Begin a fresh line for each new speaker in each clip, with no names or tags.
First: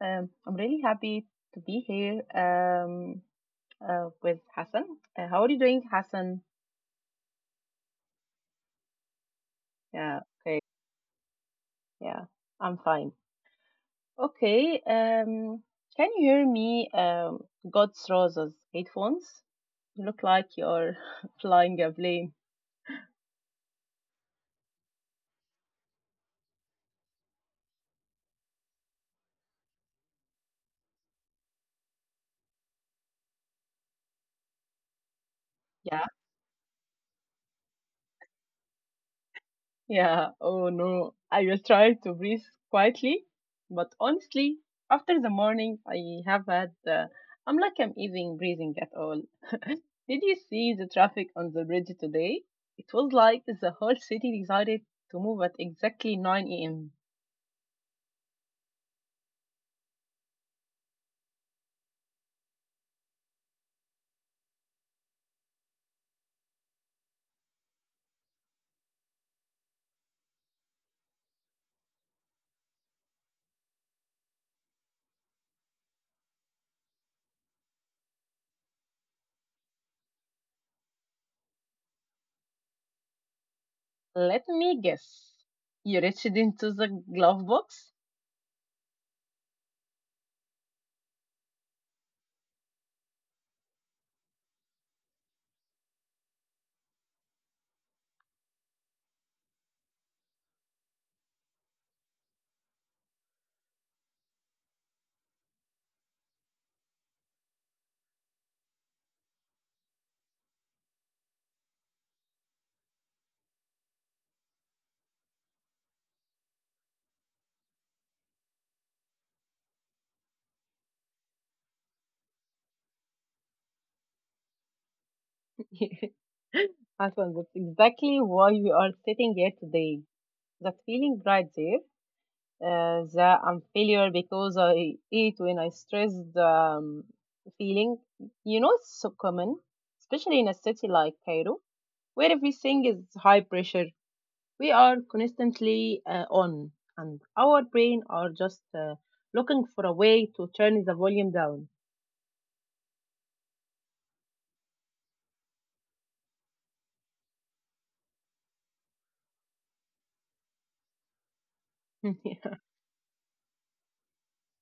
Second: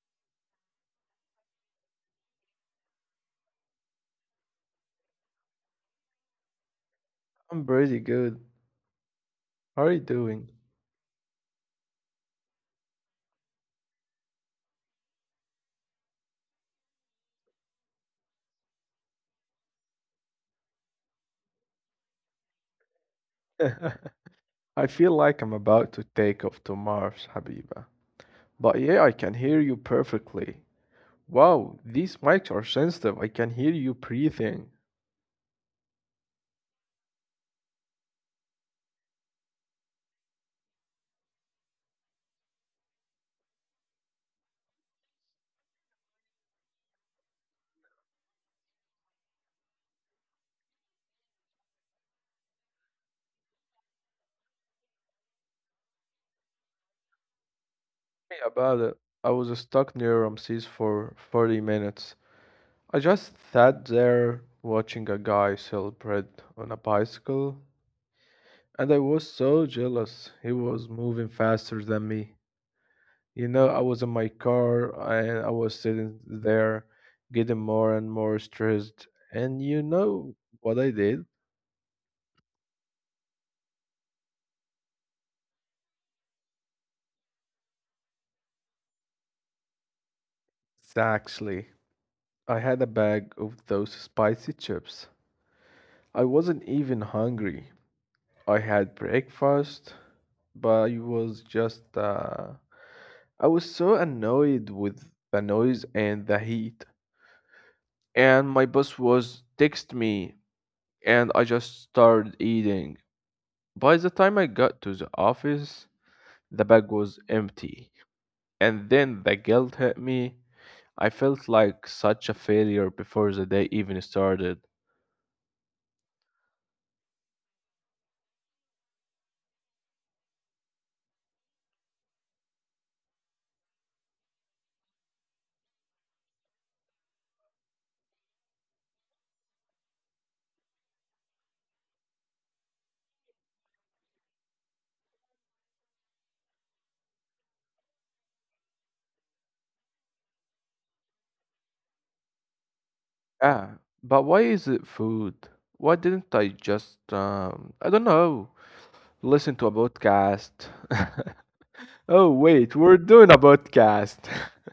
I'm really happy to be here with Hassan. How are you doing, Hassan?
I'm pretty good. How are you
Yeah,
doing?
okay, yeah, I'm fine. Okay, can you hear me? God's roses headphones. You look like you're flying a plane.
I feel like I'm about to take off to Mars, Habiba. But yeah, I can hear you perfectly. Wow, these mics are sensitive. I can hear you breathing.
Yeah. Yeah, oh no. I will try to breathe quietly, but honestly, after the morning I have had, I'm like I'm even breathing at all. Did you see the traffic on the bridge today? It was like the whole city decided to move at exactly 9 a.m.
Sorry about it. I was stuck near Ramses for 40 minutes. I just sat there watching a guy sell bread on a bicycle, and I was so jealous. He was moving faster than me. You know, I was in my car and I was sitting there getting more and more stressed. And you know what I did?
Let me guess. You reached into the glove box?
Exactly. I had a bag of those spicy chips. I wasn't even hungry. I had breakfast, but I was just, I was so annoyed with the noise and the heat. And my boss was text me and I just started eating. By the time I got to the office, the bag was empty. And then the guilt hit me. I felt like such a failure before the day even started.
Hassan, that's exactly why we are sitting here today. That feeling right there, the I'm failure because I eat when I stressed feeling. You know, it's so common, especially in a city like Cairo, where everything is high pressure. We are constantly on, and our brain are just looking for a way to turn the volume down.
Ah, but why is it food? Why didn't I just, I don't know, listen to a podcast? Oh, wait, we're doing a podcast.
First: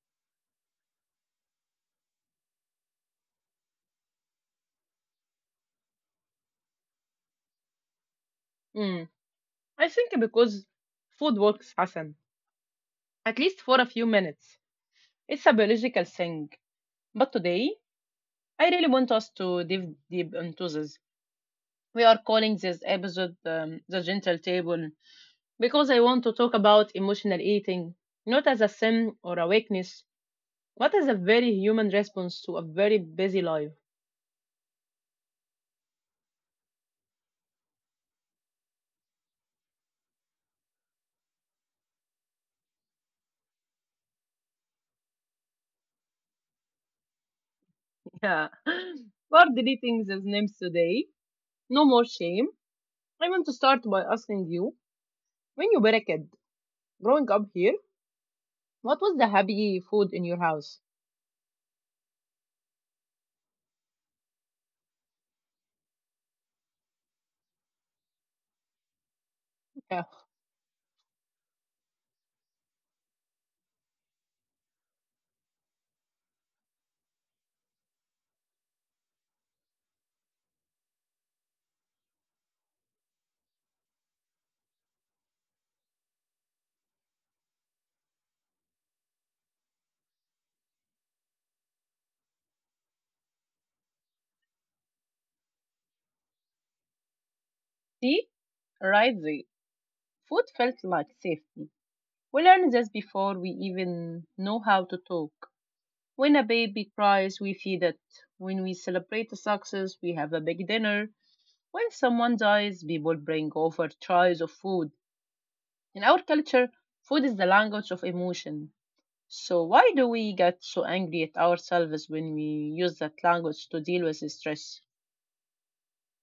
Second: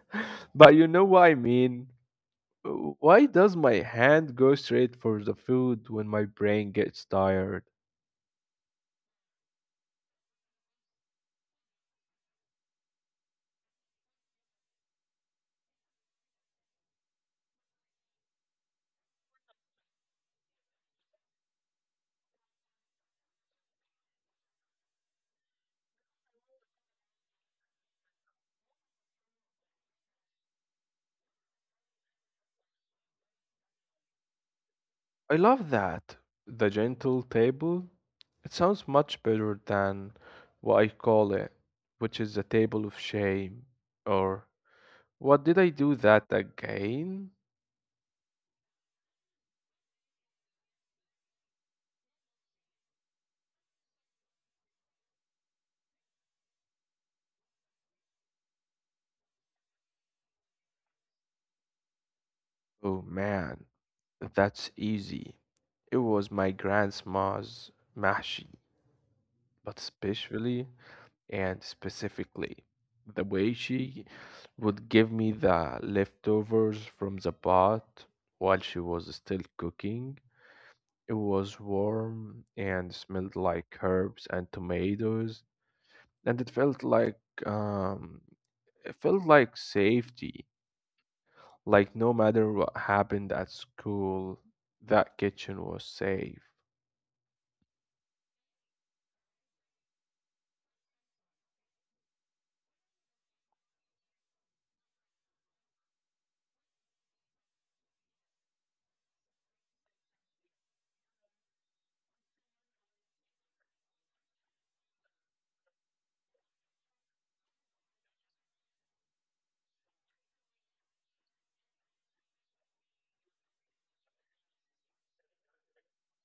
But you know what I mean? Why does my hand go straight for the food when my brain gets tired?
Mm. I think because food works, Hassan, at least for a few minutes. It's a biological thing. But today, I really want us to dive deep into this. We are calling this episode The Gentle Table because I want to talk about emotional eating, not as a sin or a weakness, but as a very human response to a very busy life.
I love that. The gentle table. It sounds much better than what I call it, which is a table of shame. Or, what did I do that again?
Yeah. We're deleting these names today. No more shame. I want to start by asking you, when you were a kid, growing up here, what was the happy food in your house?
Oh man, that's easy. It was my grandma's mashi, but
Yeah.
especially and specifically the way she would give me the leftovers from the pot while she was still cooking. It was warm and smelled like herbs and tomatoes, and um, it felt like safety. Like no matter what happened at school, that kitchen was safe.
See? Right there. Food felt like safety. We learned this before we even know how to talk. When a baby cries, we feed it. When we celebrate a success, we have a big dinner. When someone dies, people bring over trays of food. In our culture, food is the language of emotion. So, why do we get so angry at ourselves when we use that language to deal with stress?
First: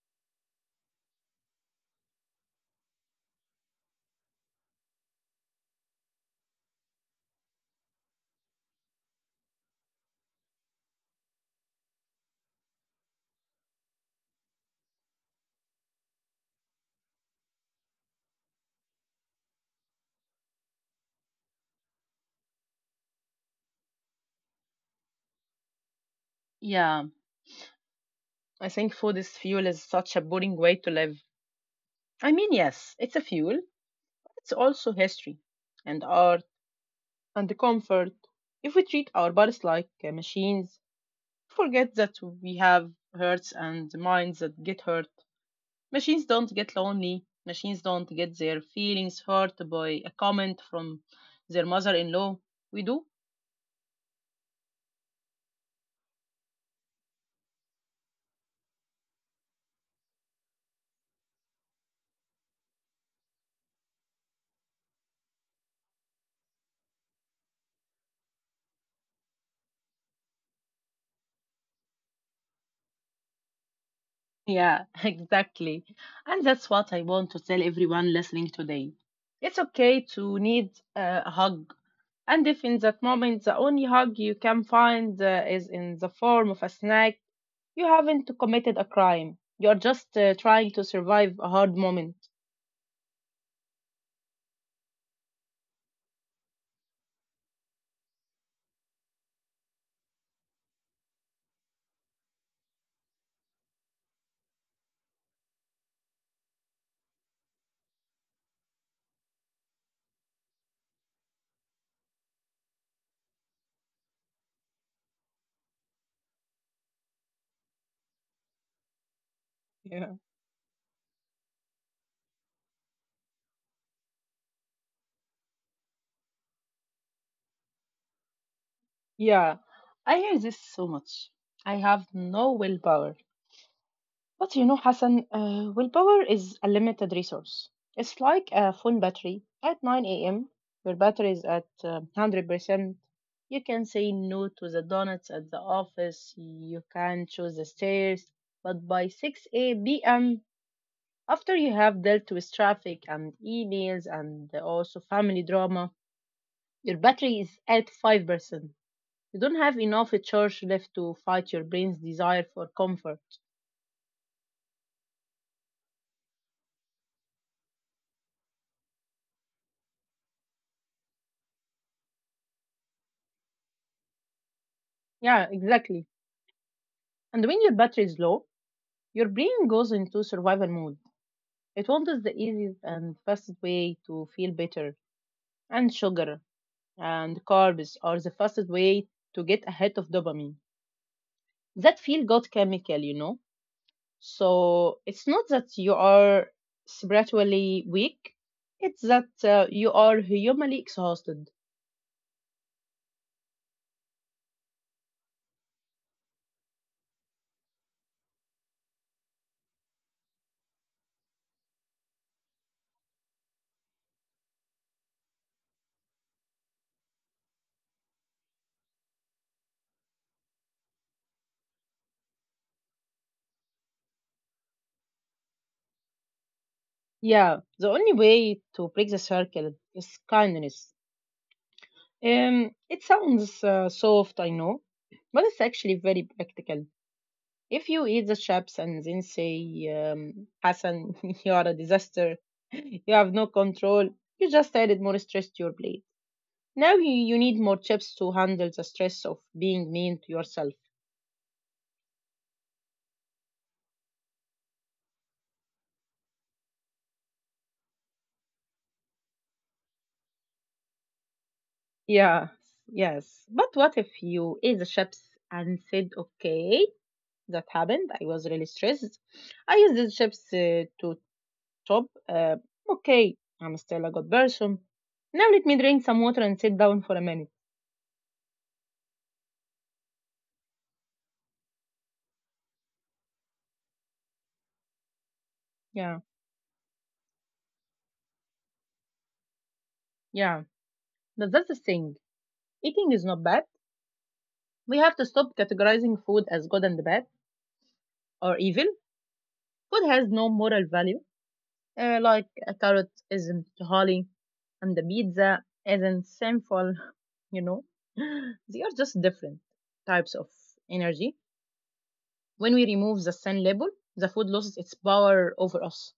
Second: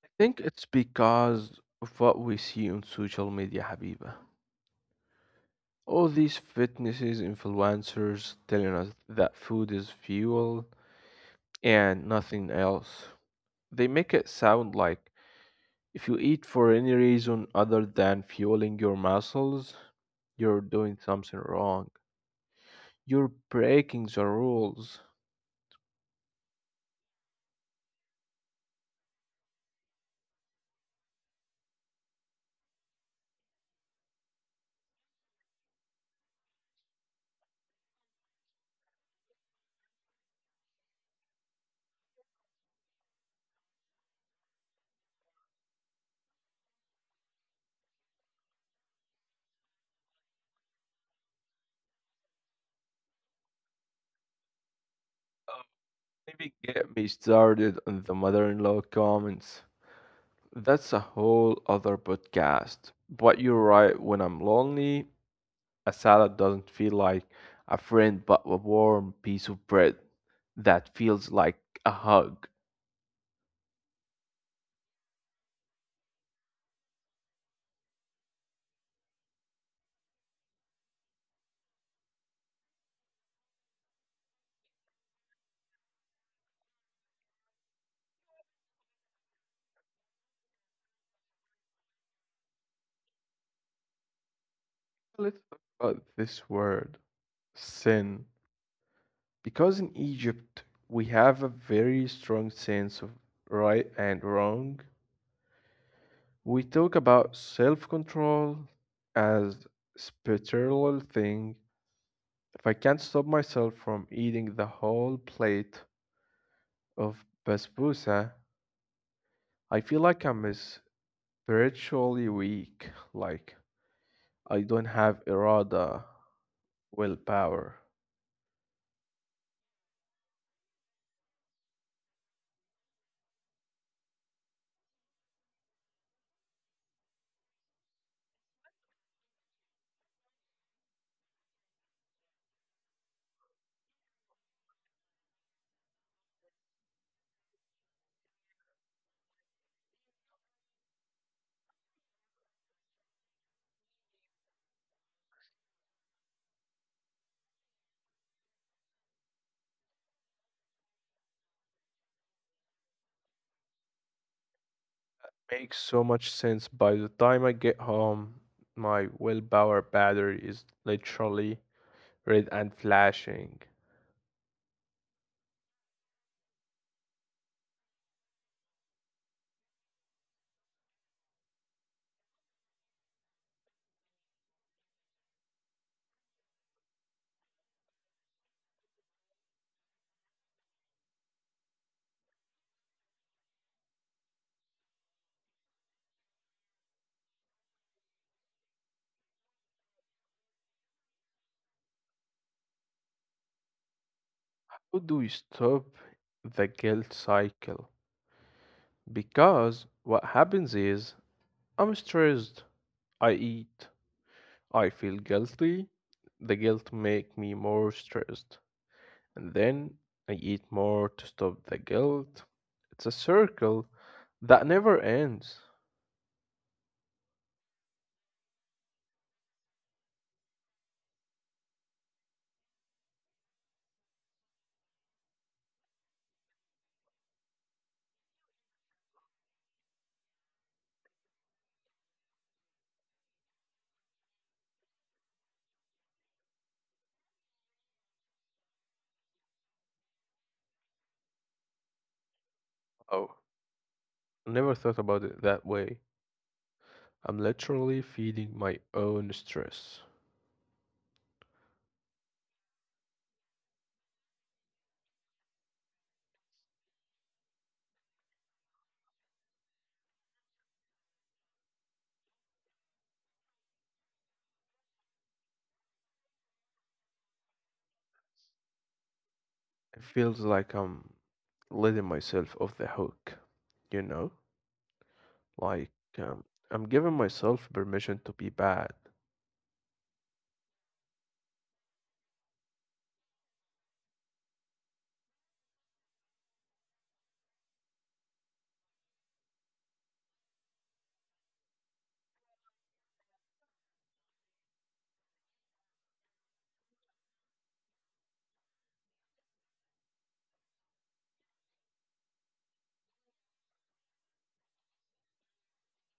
I think it's because of what we see on social media, Habiba. All these fitnesses influencers telling us that food is fuel and nothing else. They make it sound like if you eat for any reason other than fueling your muscles, you're doing something wrong. You're breaking the rules.
Yeah, I think food is fuel is such a boring way to live. I mean, yes, it's a fuel, but it's also history and art and comfort. If we treat our bodies like machines, forget that we have hearts and minds that get hurt. Machines don't get lonely. Machines don't get their feelings hurt by a comment from their mother in law. We do?
Uh, Maybe get me started on the mother in law comments. That's a whole other podcast. But you're right, when I'm lonely, a salad doesn't feel like a friend but a warm piece of bread that feels like a hug.
Yeah, exactly. And that's what I want to tell everyone listening today. It's okay to need a hug. And if in that moment the only hug you can find is in the form of a snack, you haven't committed a crime. You're just trying to survive a hard moment.
Let's talk about this word sin. Because in Egypt we have a very strong sense of right and wrong, we talk about self control as spiritual thing. If I can't stop myself from eating the whole plate of basbousa, I feel
Yeah.
like I'm spiritually weak, like I don't have irada, willpower.
Yeah, I hear this so much. I have no willpower. But you know, Hassan, willpower is a limited resource. It's like a phone battery. At 9 a.m., your battery is at 100%. You can say no to the donuts at the office, you can choose the stairs, but by 6 p.m., after you have dealt with traffic and emails and also family drama, your battery is at 5%. You don't have enough charge left to fight your brain's desire for comfort.
Makes so much sense. By the time I get home, my willpower battery is literally red and flashing.
Yeah, exactly. And when your battery is low, your brain goes into survival mode. It wants the easiest and fastest way to feel better. And sugar and carbs are the fastest way to get ahead of dopamine. That feel good chemical, you know? So it's not that you are spiritually weak, it's that you are humanly exhausted.
How do we stop the guilt cycle? Because what happens is I'm stressed, I eat, I feel guilty, the guilt make me more stressed, and then I eat more to stop the guilt. It's a circle that never ends.
Yeah, the only way to break the circle is kindness. It sounds soft, I know, but it's actually very practical. If you eat the chips and then say, Hassan, you are a disaster, you have no control, you just added more stress to your plate. Now you need more chips to handle the stress of being mean to yourself.
Oh, never thought about it that way. I'm literally feeding my own stress.
Yeah, yes. But what if you eat the chips and said, okay, that happened. I was really stressed. I used the chips to top. Okay, I'm still a good person. Now let me drink some water and sit down for a minute.
It feels like I'm letting myself off the hook, you know? Like,
Yeah,
um, I'm giving myself permission to be bad.
yeah. But that's the thing. Eating is not bad. We have to stop categorizing food as good and bad or evil. Food has no moral value. Like a carrot isn't holy and the pizza isn't sinful, you know. They are just different types of energy. When we remove the sun label, the food loses its power over us.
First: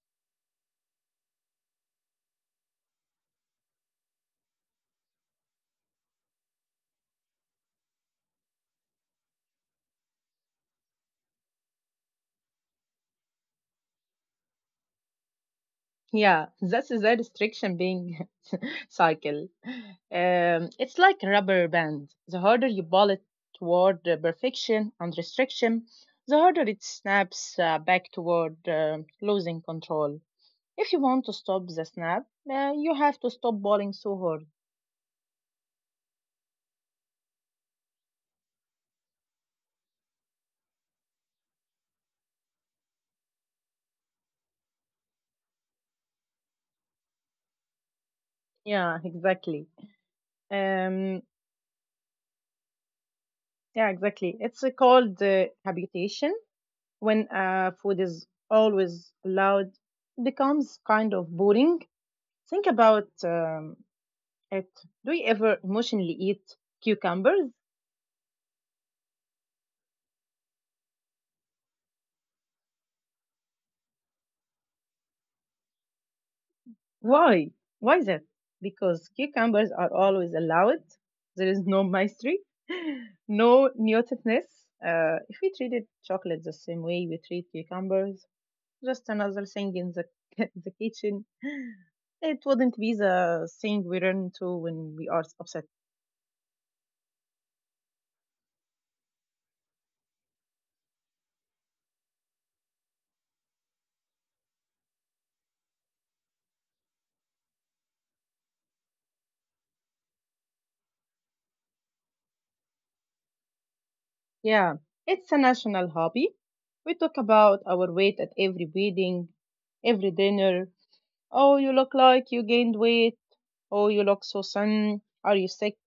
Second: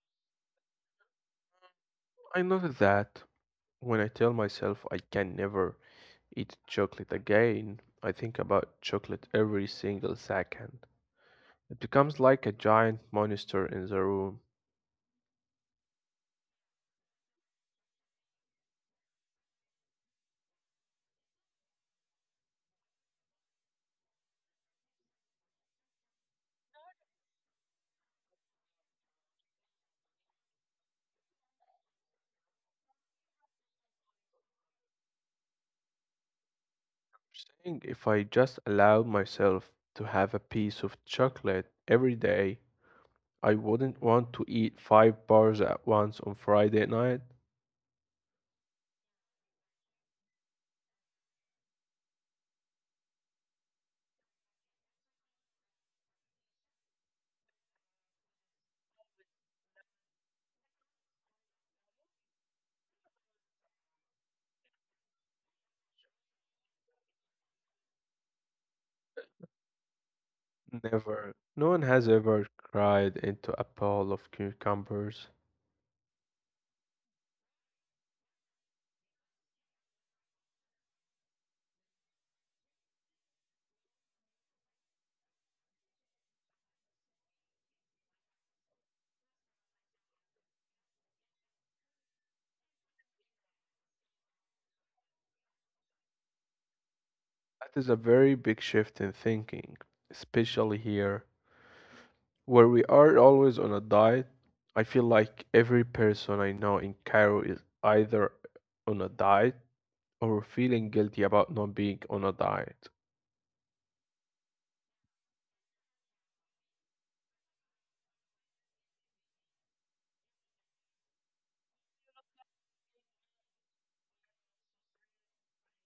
I notice that when I tell myself I can never eat chocolate again, I think about chocolate every single second. It becomes like a giant monster in the room.
Yeah, that's the restriction being cycle. It's like a rubber band. The harder you ball it toward the perfection and restriction, the harder it snaps back toward losing control. If you want to stop the snap, you have to stop balling so hard.
Saying if I just allowed myself to have a piece of chocolate every day, I wouldn't want to eat five bars at once on Friday night.
Yeah, exactly. Um, yeah, exactly. It's called habitation. When food is always loud, it becomes kind of boring. Think about it. Do you ever emotionally eat cucumbers?
Never. No one has ever cried into a bowl of cucumbers.
Why? Why is that? Because cucumbers are always allowed. There is no mystery, no neoticness. If we treated chocolate the same way we treat cucumbers, just another thing in the the kitchen, it wouldn't be the thing we run to when we are upset.
That is a very big shift in thinking, especially here, where we are always on a diet. I feel like every person I know in Cairo is either on a diet or feeling guilty about not being on a diet.
Yeah, it's a national hobby. We talk about our weight at every wedding, every dinner. Oh, you look like you gained weight. Oh, you look so thin. Are you sick?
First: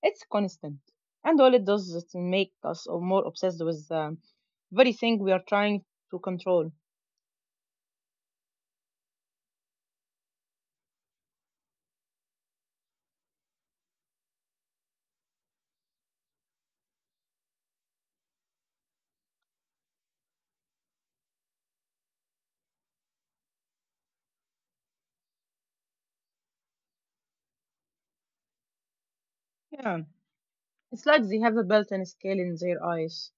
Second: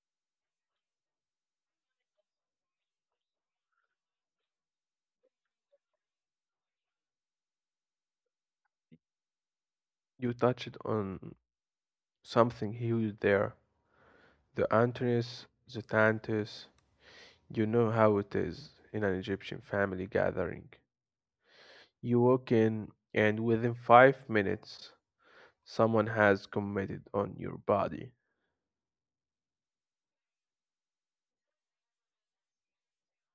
It's constant. And all it does is make us more obsessed with the very thing we are trying to control.
You touched on something huge there. The Antonis, the Tantus, you know how it is in an Egyptian family gathering. You walk in, and within 5 minutes, someone has committed on your body.
Yeah, it's like they have a built in scale in their eyes.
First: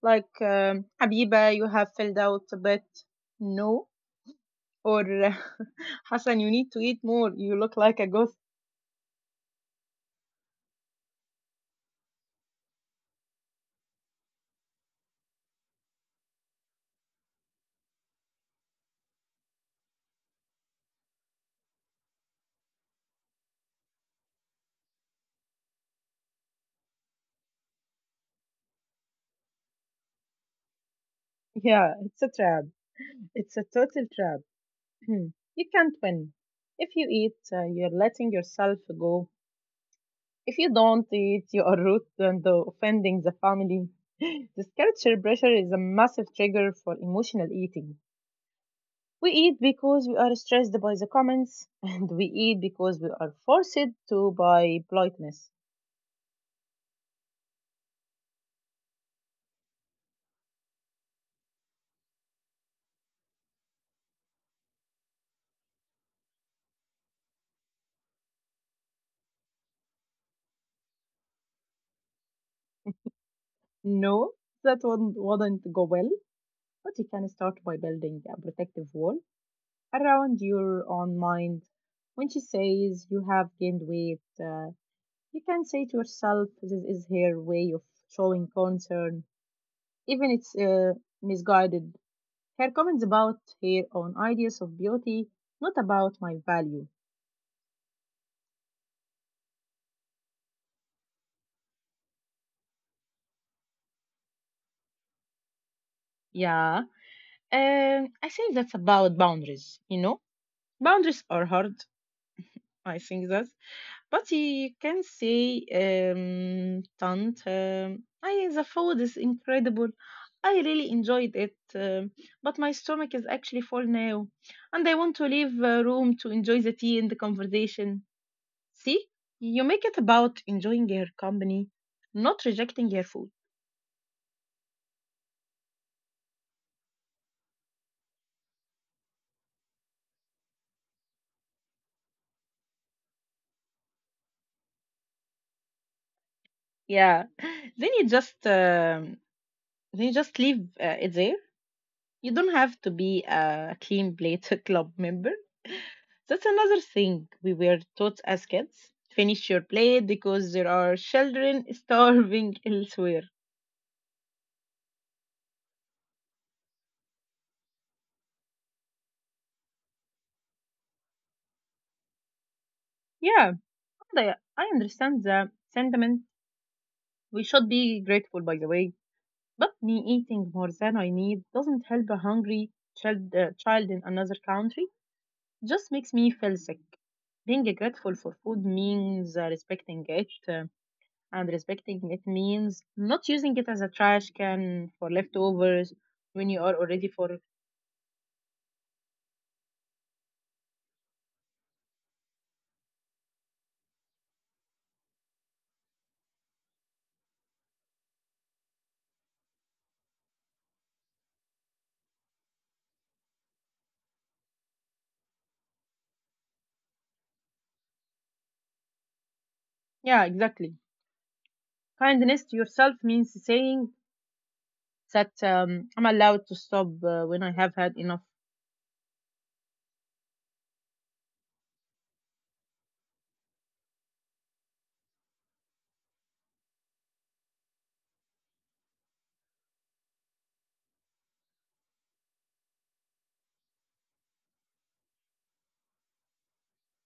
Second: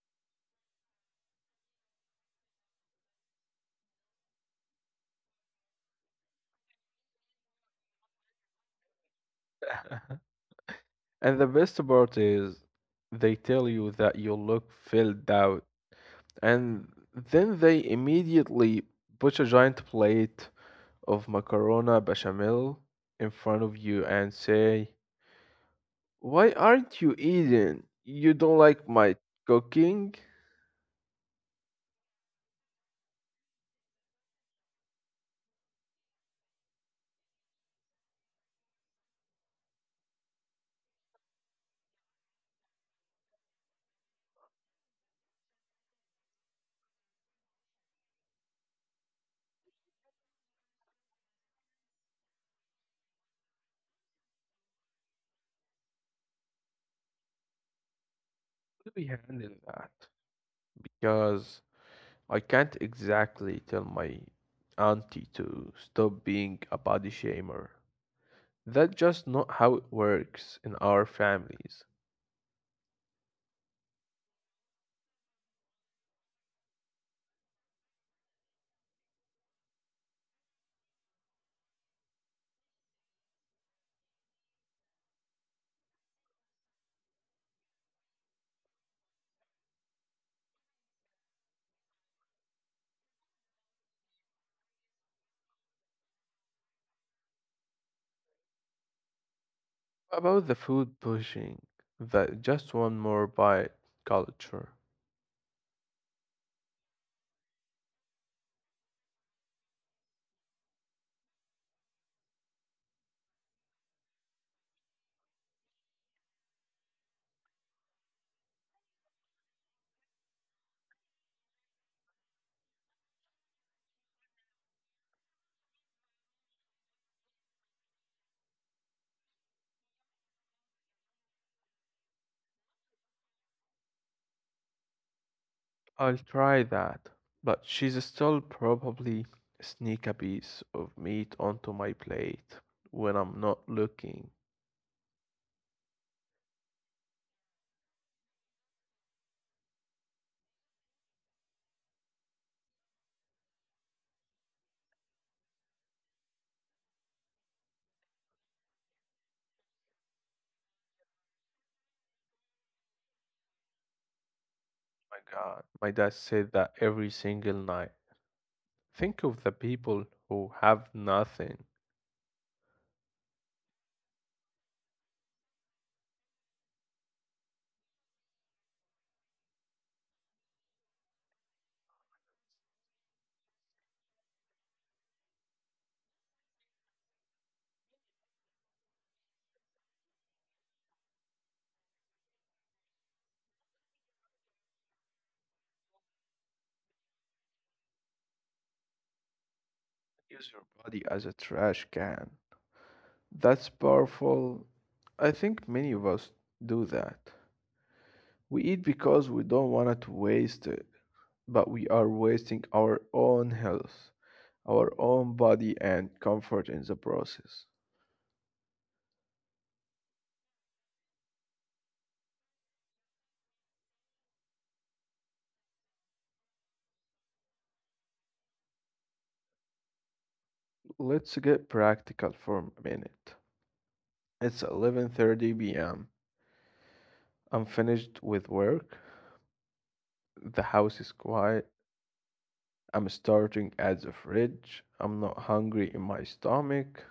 Like, Habiba, you have filled out a bit. No. Or, Hassan, you need to eat more. You look like a goat.
And the best part is, they tell you that you look filled out, and then they immediately put a giant plate of macarona bechamel in front of you and say, why aren't you eating? You don't like my cooking?
Yeah, it's a trap. It's a total trap. You can't win. If you eat, you're letting yourself go. If you don't eat, you are rude and offending the family. This culture pressure is a massive trigger for emotional eating. We eat because we are stressed by the comments, and we eat because we are forced to by politeness.
How do we handle that? Because I can't exactly tell my auntie to stop being a body shamer. That's just not how it works in our families.
No, that wouldn't go well, but you can start by building a protective wall around your own mind. When she says you have gained weight, you can say to yourself, this is her way of showing concern, even it's misguided. Her comments about her own ideas of beauty, not about my value.
About the food pushing? The just one more bite culture.
Yeah, I think that's about boundaries, you know? Boundaries are hard. I think that. But you can say, Tante, I, the food is incredible. I really enjoyed it, but my stomach is actually full now, and I want to leave room to enjoy the tea and the conversation. See, you make it about enjoying your company, not rejecting your food.
I'll try that, but she's still probably sneak a piece of meat onto my plate when I'm not looking.
Yeah, then you just um, then you just leave it there. You don't have to be a clean plate club member. That's another thing we were taught as kids. Finish your plate because there are children starving elsewhere.
My God, my dad said that every single night. Think of the people who have nothing.
Yeah, I understand the sentiment. We should be grateful, by the way. But me eating more than I need doesn't help a hungry child in another country. Just makes me feel sick. Being grateful for food means respecting it, and respecting it means not using it as a trash can for leftovers when you are already for.
Use your body as a trash can. That's powerful. I think many of us do that. We eat because we don't want to waste it, but we are wasting our own health, our own body, and comfort in the process.
Yeah, exactly. Kindness to yourself means saying that I'm allowed to stop when I have had enough.
Let's get practical for a minute. It's 11:30 p.m. I'm finished with work. The house is quiet. I'm starting at the fridge. I'm not hungry in my stomach,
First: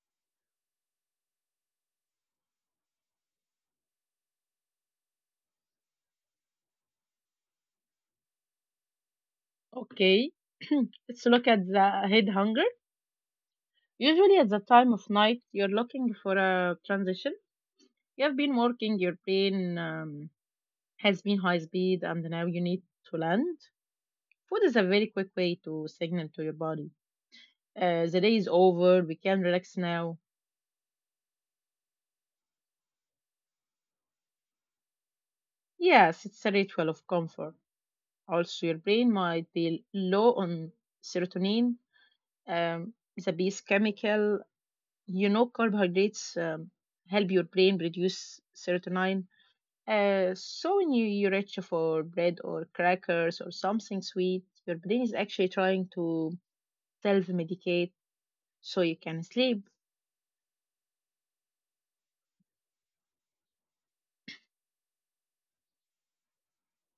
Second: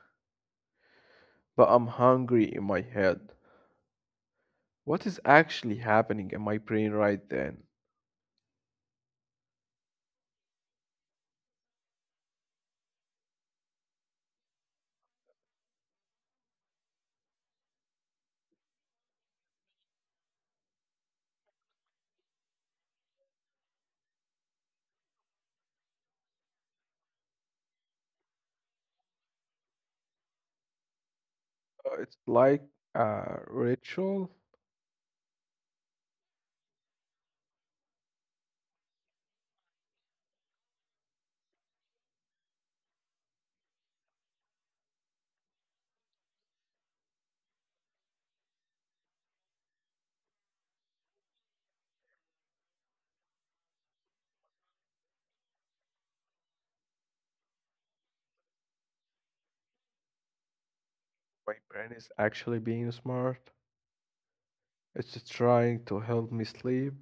but I'm hungry in my head. What is actually happening in my brain right then?
Okay, let's look at the head hunger. Usually, at the time of night, you're looking for a transition. You have been working, your brain has been high speed, and now you need to land. Food is a very quick way to signal to your body the day is over, we can relax now.
It's like a ritual.
Yes, it's a ritual of comfort. Also, your brain might be low on serotonin, um, the base chemical. You know, carbohydrates help your brain produce serotonin. So when you reach for bread or crackers or something sweet, your brain is actually trying to self-medicate so you can sleep.
My brain is actually being smart. It's trying to help me sleep.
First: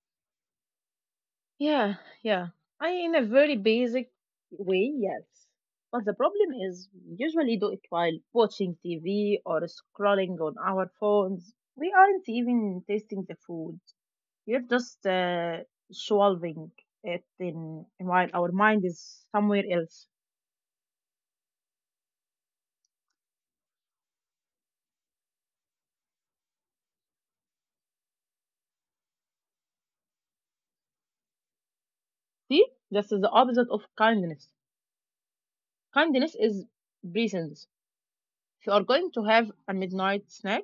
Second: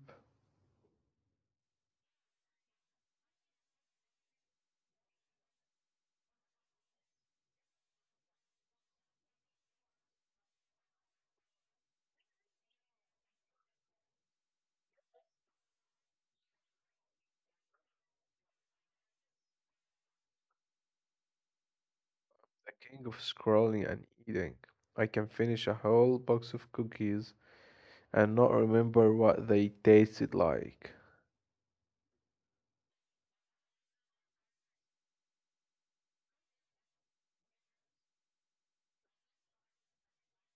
Yeah, yeah. I in a very basic way, yes. But the problem is we usually do it while watching TV or scrolling on our phones. We aren't even tasting the food. You're just swallowing it in while our mind is somewhere else.
The king of scrolling and eating. I can finish a whole box of cookies and not remember what they tasted like.
See, this is the opposite of kindness. Kindness is presence. If you are going to have a midnight snack,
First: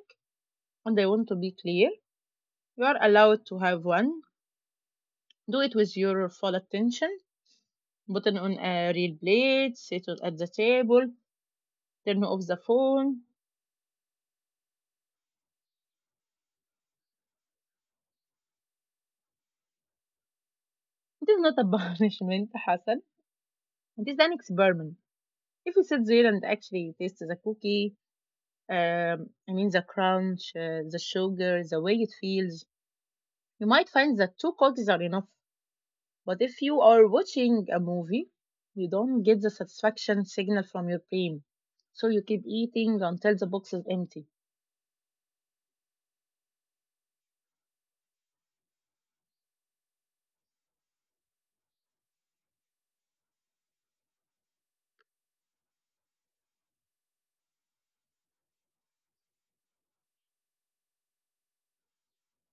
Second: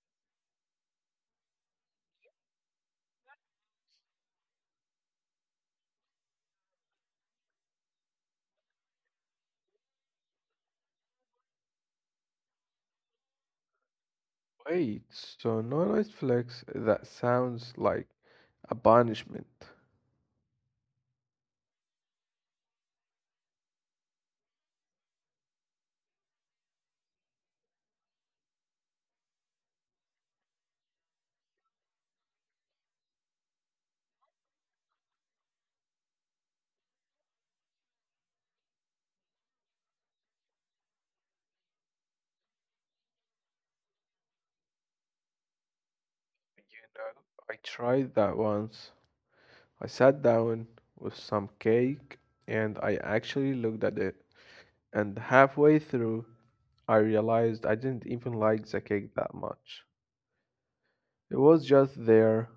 and I want to be clear, you are allowed to have one. Do it with your full attention. Put it on a real plate. Sit it at the table. Turn off the phone.
Wait, so no Netflix? That sounds like a punishment.
It is not a punishment, Hassan. It is an experiment. If you sit there and actually taste the cookie, the crunch, the sugar, the way it feels. You might find that two cookies are enough. But if you are watching a movie, you don't get the satisfaction signal from your brain. So you keep eating until the box is empty.
You know, I tried that once. I sat down with some cake and I actually looked at it. And halfway through, I realized I didn't even like the cake that much. It was just there.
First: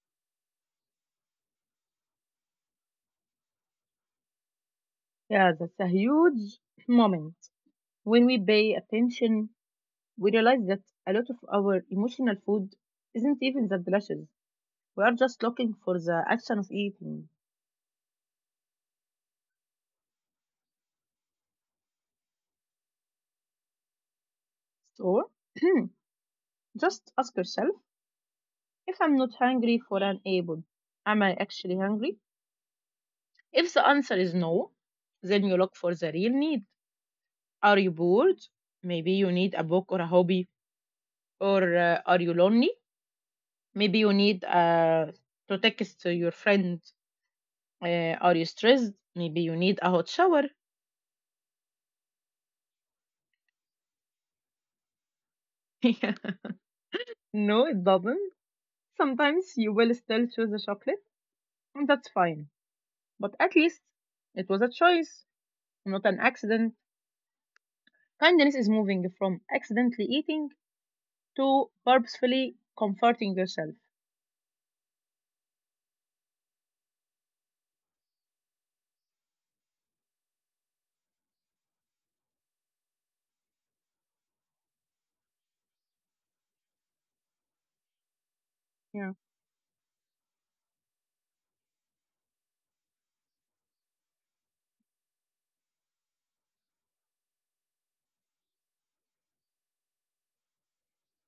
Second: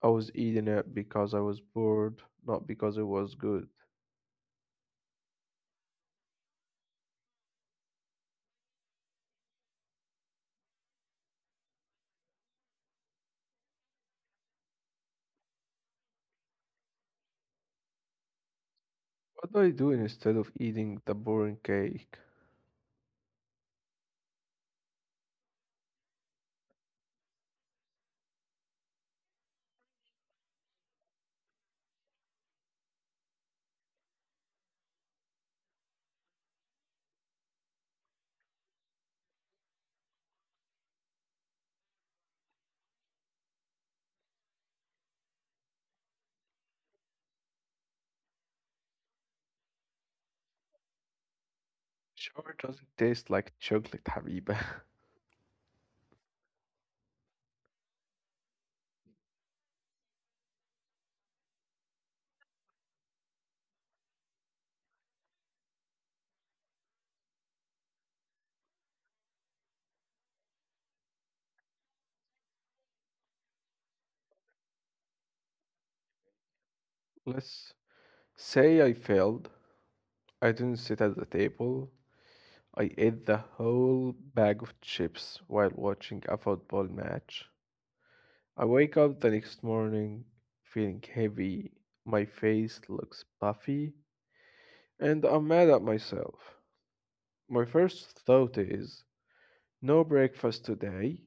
I was eating it because I was bored, not because it was good.
Yeah, that's a huge moment. When we pay attention, we realize that a lot of our emotional food isn't even that delicious. We are just looking for the action of eating.
What do I do instead of eating the boring cake?
So just ask yourself, if I'm not hungry for an apple, am I actually hungry? If the answer is no, then you look for the real need. Are you bored? Maybe you need a book or a hobby. Or are you lonely? Maybe you need to text to your friend. Are you stressed? Maybe you need a hot shower.
Sure doesn't taste like chocolate, Habiba.
Yeah. No, it doesn't. Sometimes you will still choose a chocolate, and that's fine. But at least it was a choice, not an accident. Kindness is moving from accidentally eating to purposefully comforting yourself.
Let's say I failed. I didn't sit at the table. I ate the whole bag of chips while watching a football match. I wake
Yeah.
up the next morning feeling heavy, my face looks puffy, and I'm mad at myself. My first thought is no breakfast today.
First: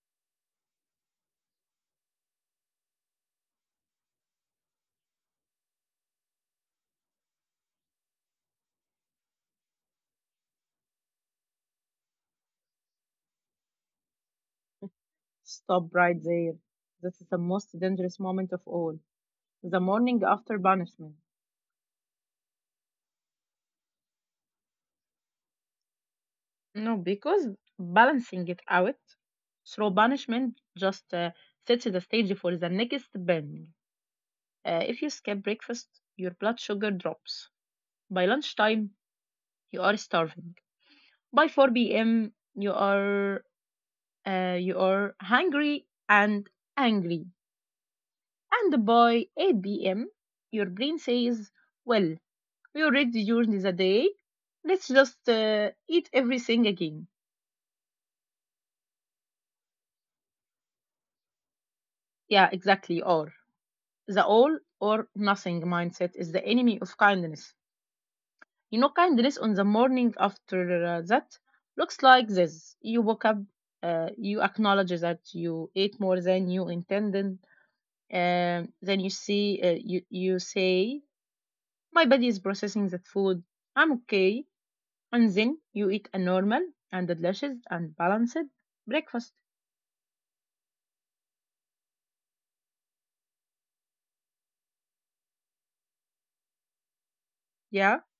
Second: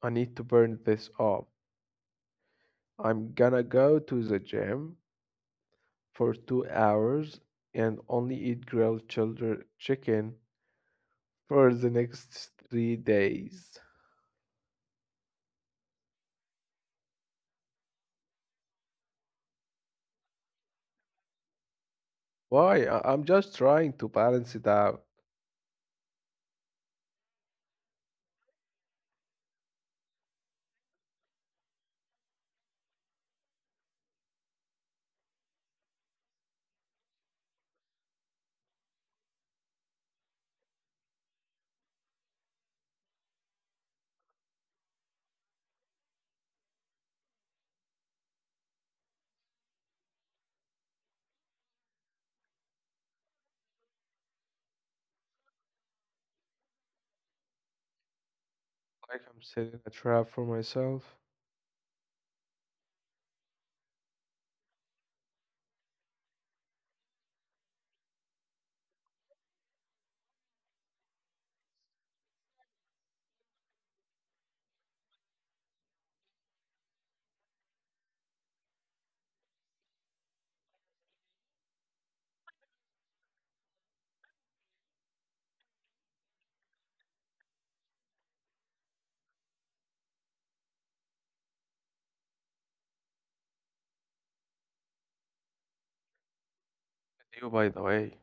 I need to burn this off. I'm gonna go to the gym for 2 hours and only eat grilled childer chicken for the next 3 days.
Stop right there. This is the most dangerous moment of all. The morning after punishment.
Why? I'm just trying to balance it out.
No, because balancing it out through punishment just sets the stage for the next bend. If you skip breakfast, your blood sugar drops. By lunchtime, you are starving. By 4 p.m., you are hungry and angry. And by 8 p.m., your brain says, Well, we already during the day. Let's just eat everything again.
Like I'm setting a trap for myself.
Yeah, exactly. Or the all or nothing mindset is the enemy of kindness. You know, kindness on the morning after that looks like this. You woke up, you acknowledge that you ate more than you intended. Then you see, you say, my body is processing that food. I'm okay. And then you eat a normal and delicious and balanced breakfast.
And you, by the
Yeah,
way,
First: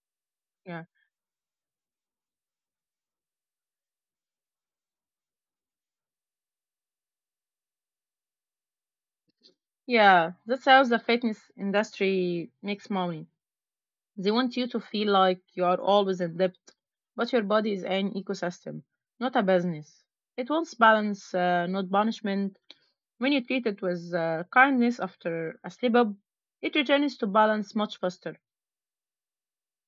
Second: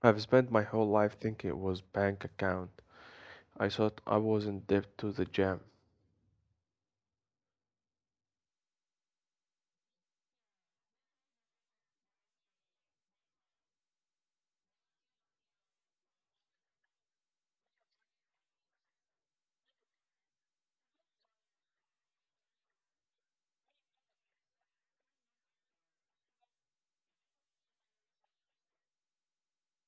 I've spent my
yeah,
whole life thinking it was bank account. I thought I was in debt to the gym.
yeah. That's how the fitness industry makes money. They want you to feel like you are always in debt, but your body is an ecosystem, not a business. It wants balance, not punishment. When you treat it with kindness after a slip up, it returns to balance much faster.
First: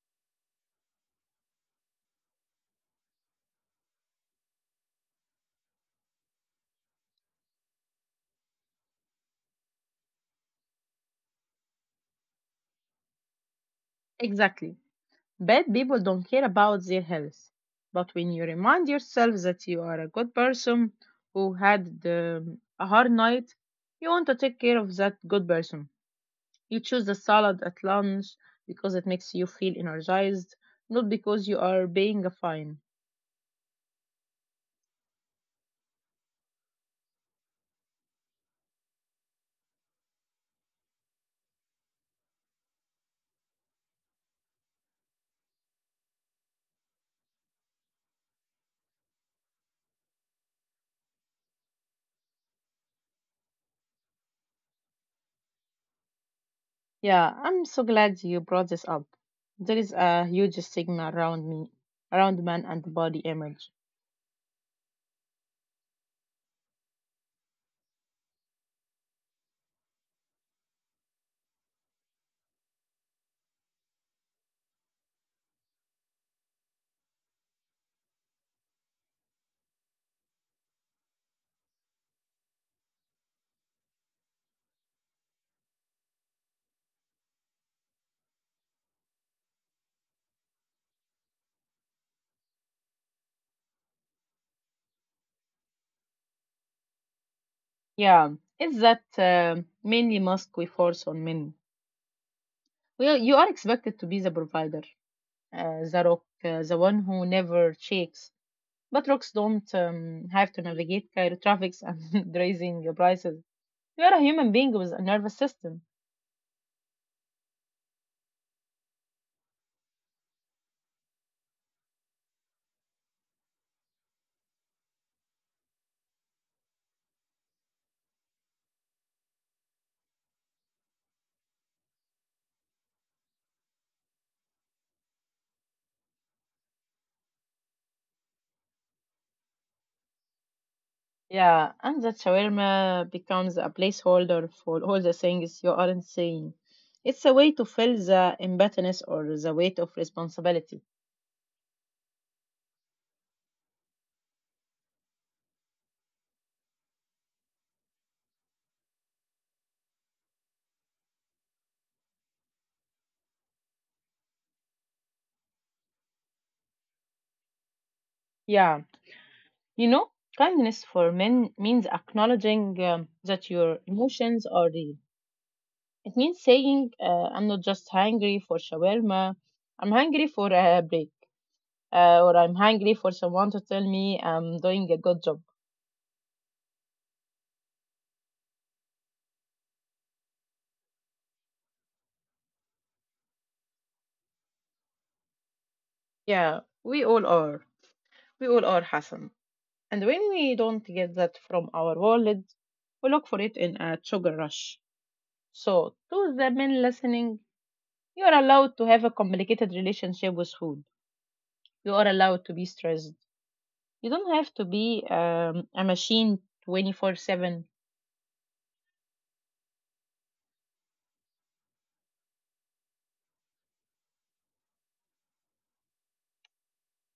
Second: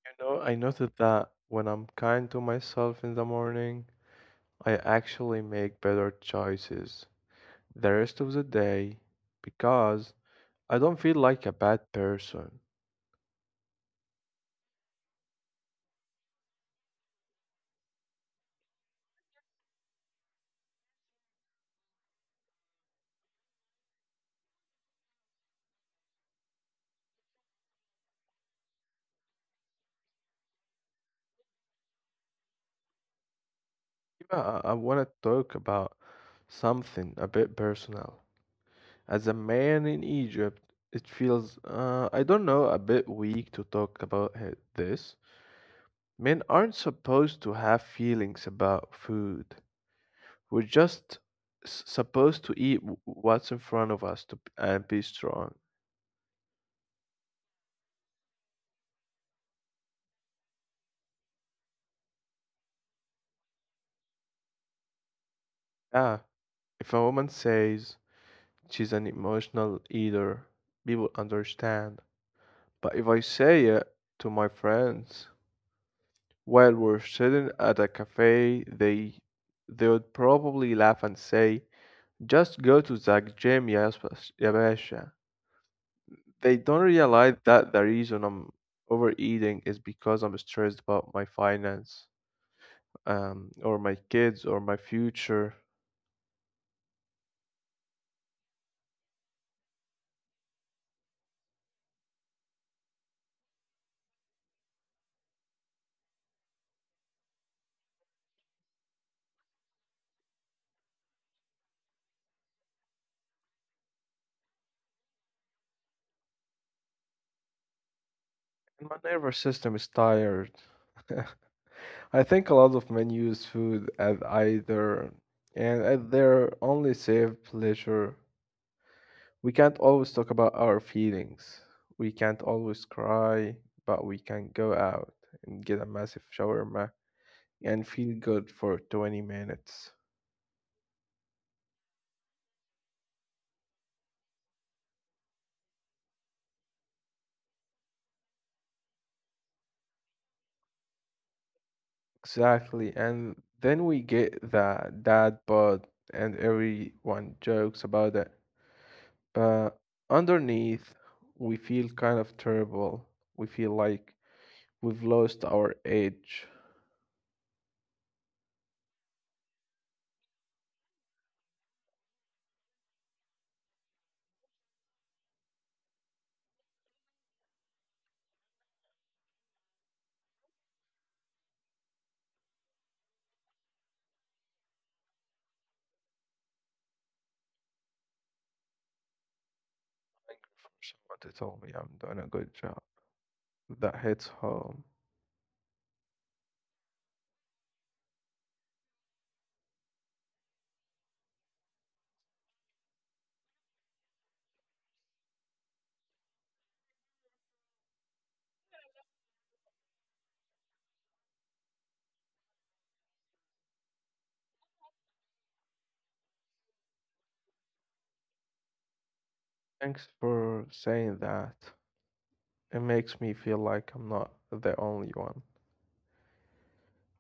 You know, I noted that when I'm kind to myself in the morning, I actually make better choices the rest of the day because I don't feel like a bad person.
Exactly. Bad people don't care about their health. But when you remind yourself that you are a good person who had a hard night, you want to take care of that good person. You choose the salad at lunch because it makes you feel energized, not because you are paying a fine.
I want to talk about something a bit personal. As a man in Egypt, it feels, I don't know, a bit weak to talk about this. Men aren't supposed to have feelings about food. We're just supposed to eat what's in front of us to and be strong.
Yeah, I'm so glad you brought this up. There is a huge stigma around me, around men and body image.
Yeah, if a woman says she's an emotional eater, people understand. But if I say it to my friends while we're sitting at a cafe, they would probably laugh and say, just go to the gym, yes, ya basha. They don't realize that the reason I'm overeating is because I'm stressed about my finance, or my kids, or my future.
Yeah, it's that mainly mask we force on men. Well, you are expected to be the provider, the rock, the one who never shakes. But rocks don't have to navigate Cairo traffics and raising prices. You are a human being with a nervous system.
My nervous system is tired. I think a lot of men use food as either and as their only safe pleasure. We can't always talk about our feelings. We can't always cry, but we can go out and get a massive shower and feel good for 20 minutes.
Yeah, and that shawarma becomes a placeholder for all the things you aren't saying. It's a way to fill the imbatteness or the weight of responsibility.
Exactly. And then we get the dad bod, and everyone jokes about it. But underneath, we feel kind of terrible. We feel like we've lost our edge.
Yeah, you know, kindness for men means acknowledging that your emotions are real. It means saying, I'm not just hungry for shawarma, I'm hungry for a break, or I'm hungry for someone to tell me I'm doing a good job.
For someone to tell me I'm doing a good job, that hits home.
Yeah, we all are. We all are, Hassan. And when we don't get that from our wallet, we look for it in a sugar rush. So, to the men listening, you are allowed to have a complicated relationship with food. You are allowed to be stressed. You don't have to be a machine 24/7.
Thanks for saying that. It makes me feel like I'm not the only one.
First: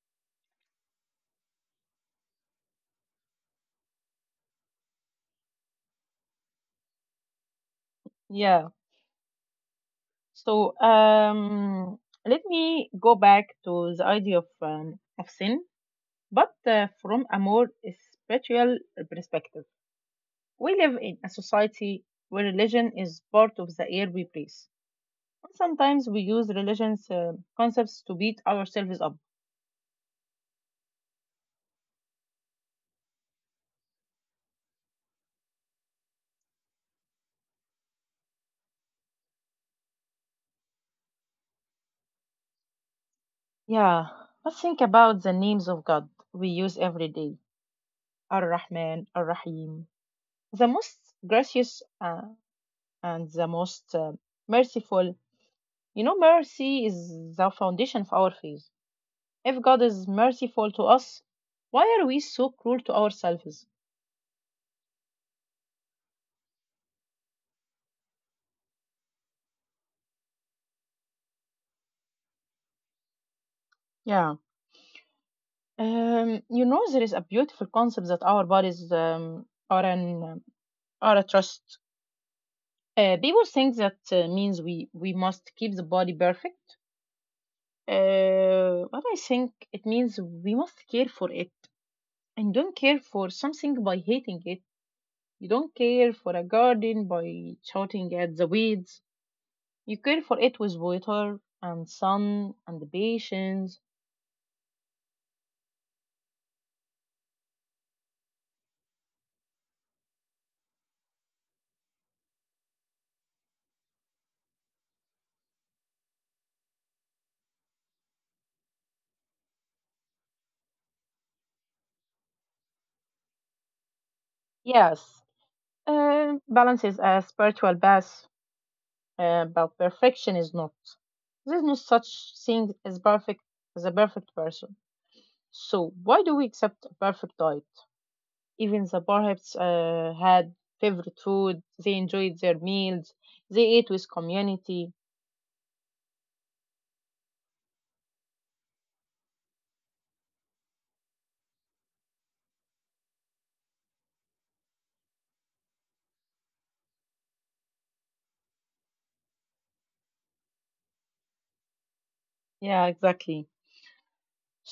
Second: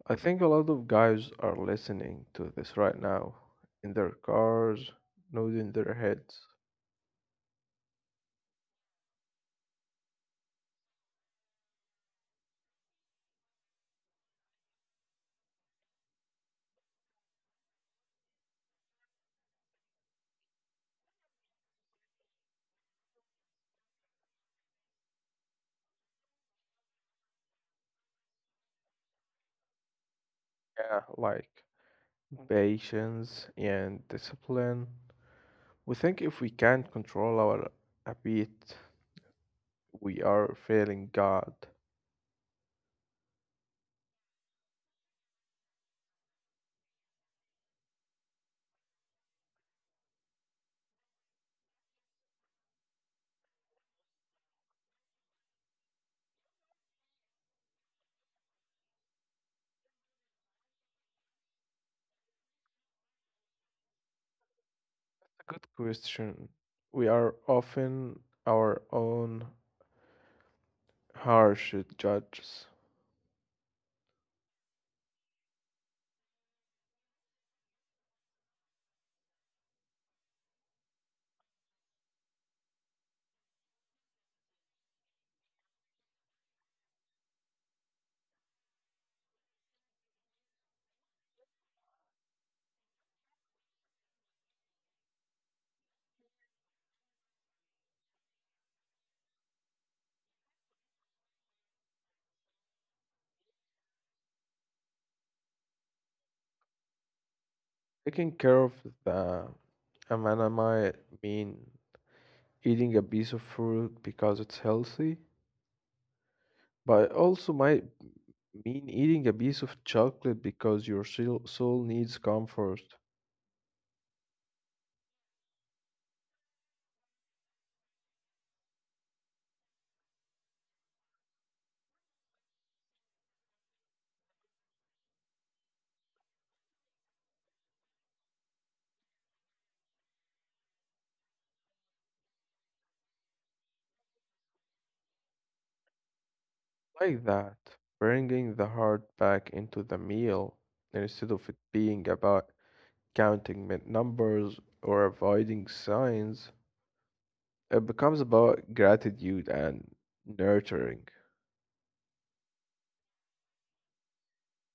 I think a lot of guys are listening to this right now in their cars, nodding their heads.
Yeah. So let me go back to the idea of sin, but from a more spiritual perspective. We live in a society where religion is part of the air we breathe. And sometimes we use religion's concepts to beat ourselves up.
Yeah, like patience and discipline. We think if we can't control our appetite, we are failing God.
Yeah, but think about the names of God we use every day: Ar-Rahman, Ar-Rahim, the most gracious and the most merciful. You know, mercy is the foundation of our faith. If God is merciful to us, why are we so cruel to ourselves?
A good question. We are often our own harsh judges.
Yeah. You know, there is a beautiful concept that our bodies are a trust. People think that means we must keep the body perfect, but I think it means we must care for it and don't care for something by hating it. You don't care for a garden by shouting at the weeds. You care for it with water and sun and patience.
Taking care of the amanamai mean eating a piece of fruit because it's healthy. But also might mean eating a piece of chocolate because your soul needs comfort.
Yes, balance is a spiritual bath, but perfection is not. There's no such thing as a perfect person. So why do we accept a perfect diet? Even the perhaps had favorite food. They enjoyed their meals. They ate with community.
Like that, bringing the heart back into the meal instead of it being about counting numbers or avoiding signs, it becomes about gratitude and nurturing.
Yeah, exactly.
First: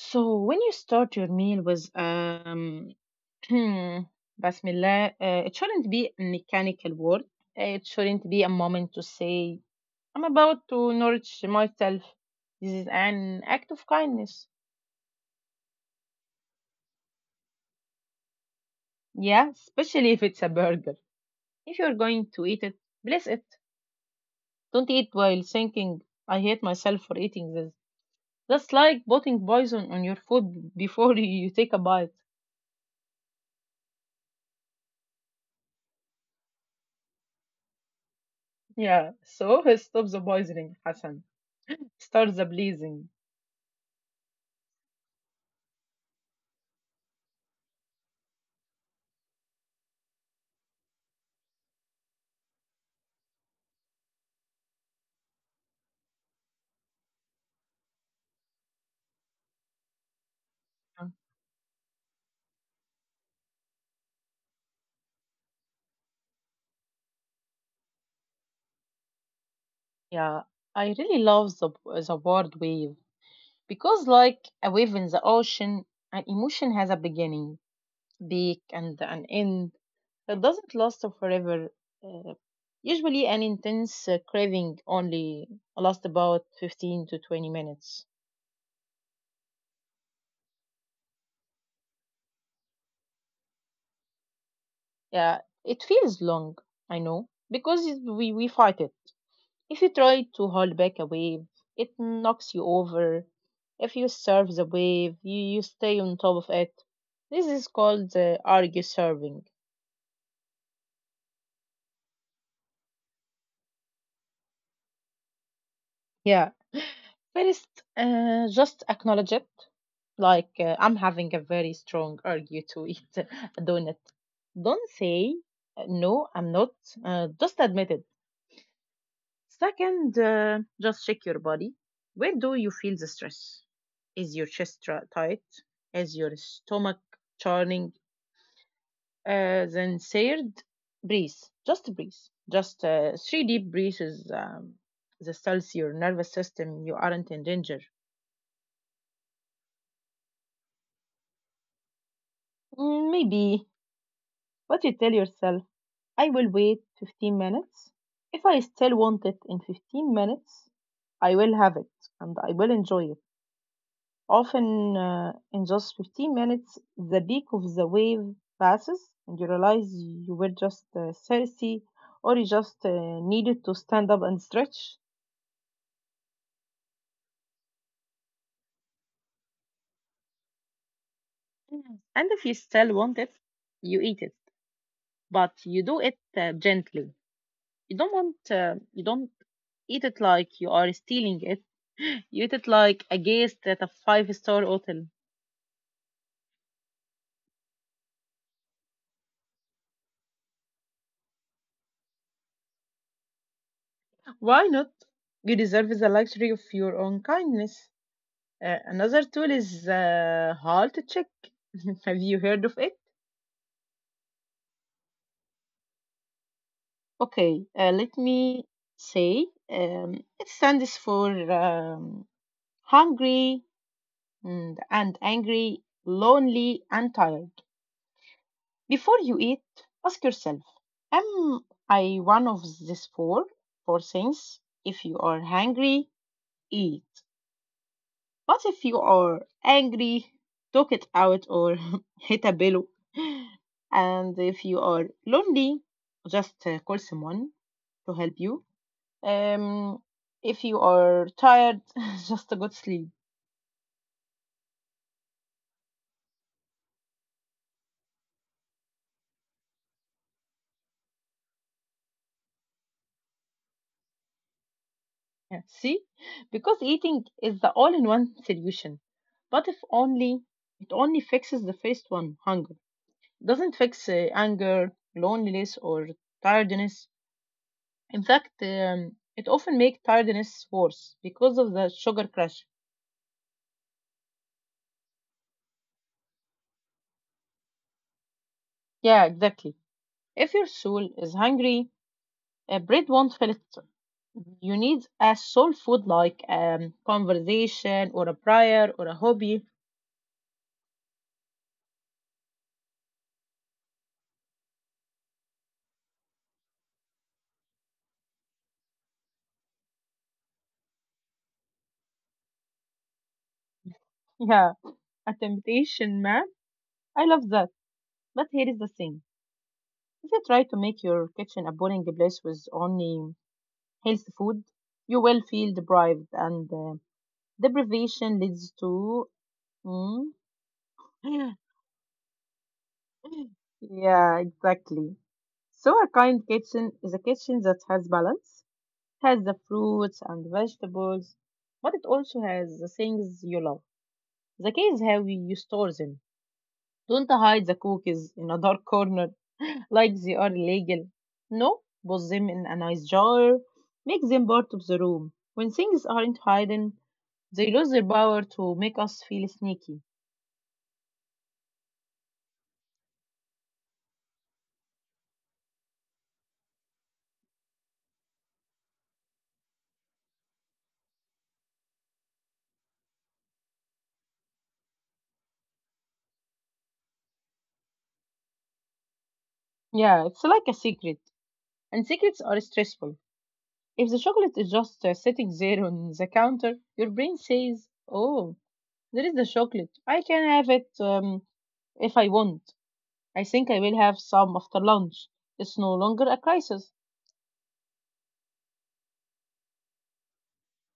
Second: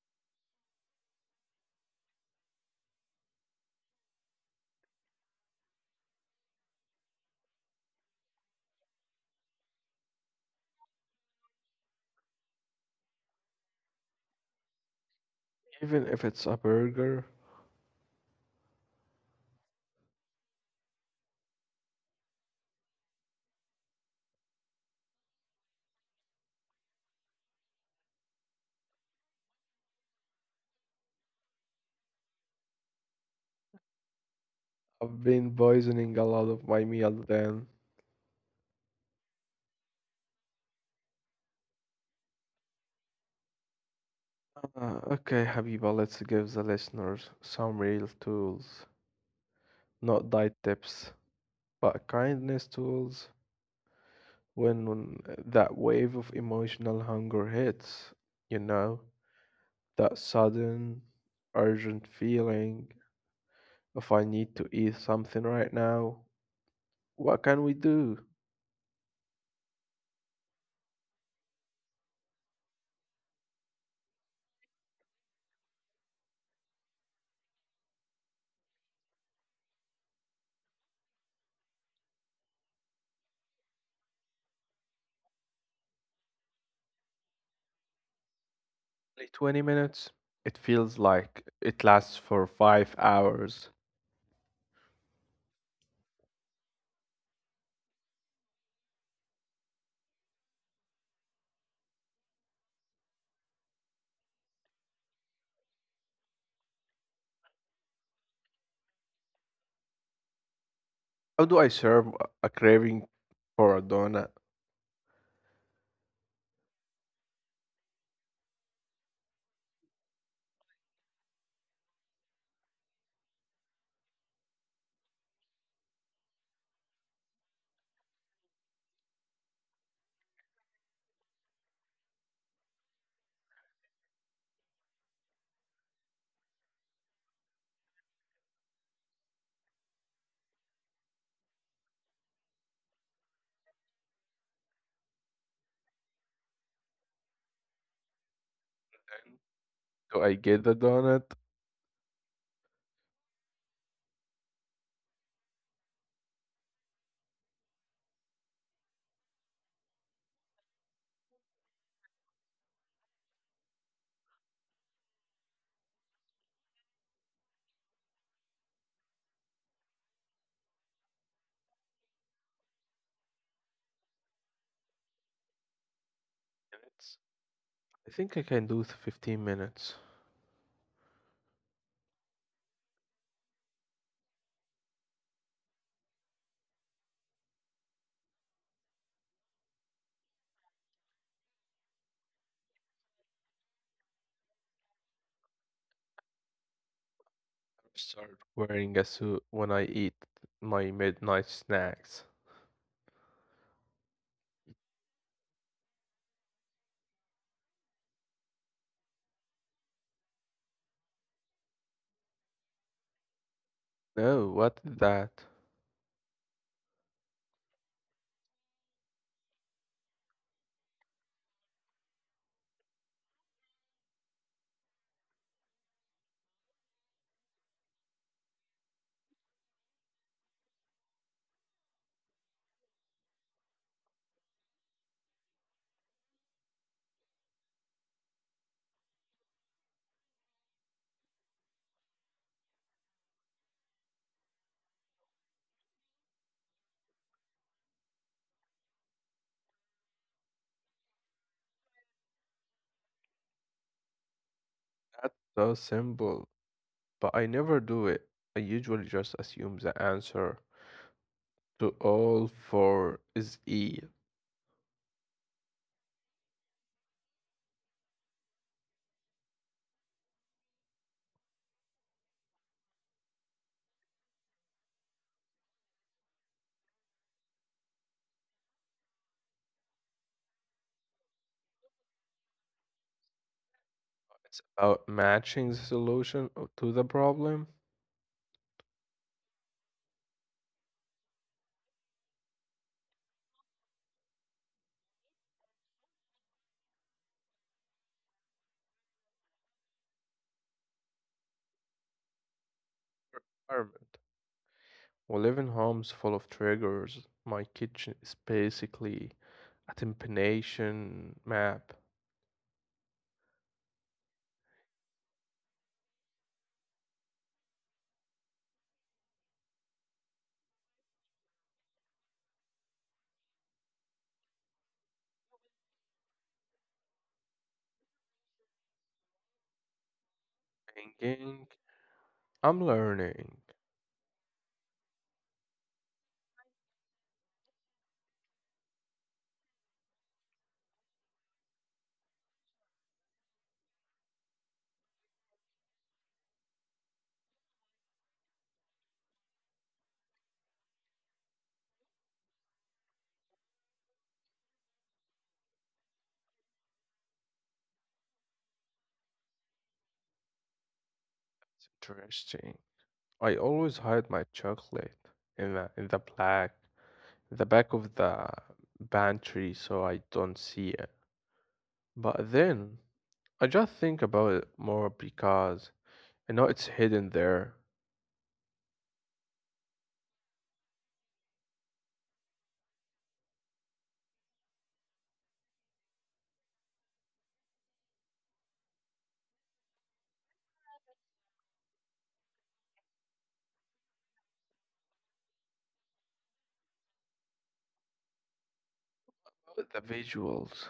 So when you start your meal with Hmm, Bismillah. It shouldn't be a mechanical word. It shouldn't be a moment to say, I'm about to nourish myself. This is an act of kindness.
Even if it's a burger,
Yeah, especially if it's a burger. If you're going to eat it, bless it. Don't eat while thinking, I hate myself for eating this. That's like putting poison on your food before you take a bite.
I've been poisoning a lot of my meal then.
Yeah, so stop the poisoning, Hassan. Start the blessing.
Okay, Habiba, let's give the listeners some real tools, not diet tips. But kindness tools when that wave of emotional hunger hits, you know, that sudden, urgent feeling of I need to eat something right now. What can we do?
Yeah, I really love the word wave. Because, like a wave in the ocean, an emotion has a beginning, peak, and an end. It doesn't last forever. Uh, usually, an intense craving only lasts about 15 to 20 minutes.
Only 20 minutes? It feels like it lasts for 5 hours.
Yeah, it feels long, I know, because we fight it. If you try to hold back a wave, it knocks you over. If you surf the wave, you stay on top of it. This is called argue surfing.
How do I serve a craving for a donut?
Yeah. First, just acknowledge it. Like, I'm having a very strong urge to eat a donut. Don't say, no, I'm not. Just admit it. Second, just check your body. Where do you feel the stress? Is your tight? Is your stomach churning? Then third, breathe. Just breathe. Just three deep breaths. Um, this tells your nervous system you aren't in danger.
Do I get the donut?
Mm, maybe, but you tell yourself, I will wait 15 minutes. If I still want it in 15 minutes, I will have it and I will enjoy it. Often, in just 15 minutes, the peak of the wave passes and you realize you were just thirsty or you just needed to stand up and stretch.
Minutes? I think I can do 15 minutes.
Mm. And if you still want it, you eat it, but you do it gently. You don't eat it like you are stealing it. You eat it like a guest at a five-star hotel.
Start wearing a suit when I eat my midnight snacks.
Why not? You deserve the luxury of your own kindness. Another tool is halt check. Have you heard of it?
No, what is that?
Okay, let me say it stands for hungry and angry, lonely and tired. Before you eat, ask yourself, am I one of four things? If you are hungry, eat. But if you are angry, talk it out or hit a pillow. And if you are lonely, just call someone to help you. Um, if you are tired, just a good sleep.
That's so simple, but I never do it. I usually just assume the answer to all four is E.
Yeah, see, because eating is the all-in-one solution. But if only it only fixes the first one, hunger. It doesn't fix anger, loneliness, or tiredness. In fact, it often makes tiredness worse because of the sugar crash.
It's about matching the solution to the problem.
Yeah, exactly. If your soul is hungry, bread won't fill it. You need a soul food like conversation or a prayer or a hobby.
Environment. We live in homes full of triggers. My kitchen is basically a temptation map.
Yeah, a temptation, man. I love that. But here is the thing, if you try to make your kitchen a boring place with only healthy food, you will feel deprived, and deprivation leads to. Mm,
Thinking, I'm learning.
yeah, exactly. So, a kind kitchen is a kitchen that has balance, has the fruits and vegetables, but it also has the things you love. The key is how you store them. Don't hide the cookies in a dark corner like they are illegal. No, put them in a nice jar, make them part of the room. When things aren't hidden, they lose their power to make us feel sneaky.
It's interesting. I always hide my chocolate in the black the back of the pantry so I don't see it. But then I just think about it more because I know it's hidden there.
Yeah, it's like a secret, and secrets are stressful. If the chocolate is just sitting there on the counter, your brain says, Oh, there is the chocolate. I can have it if I want. I think I will have some after lunch. It's no longer a crisis.
But the visuals.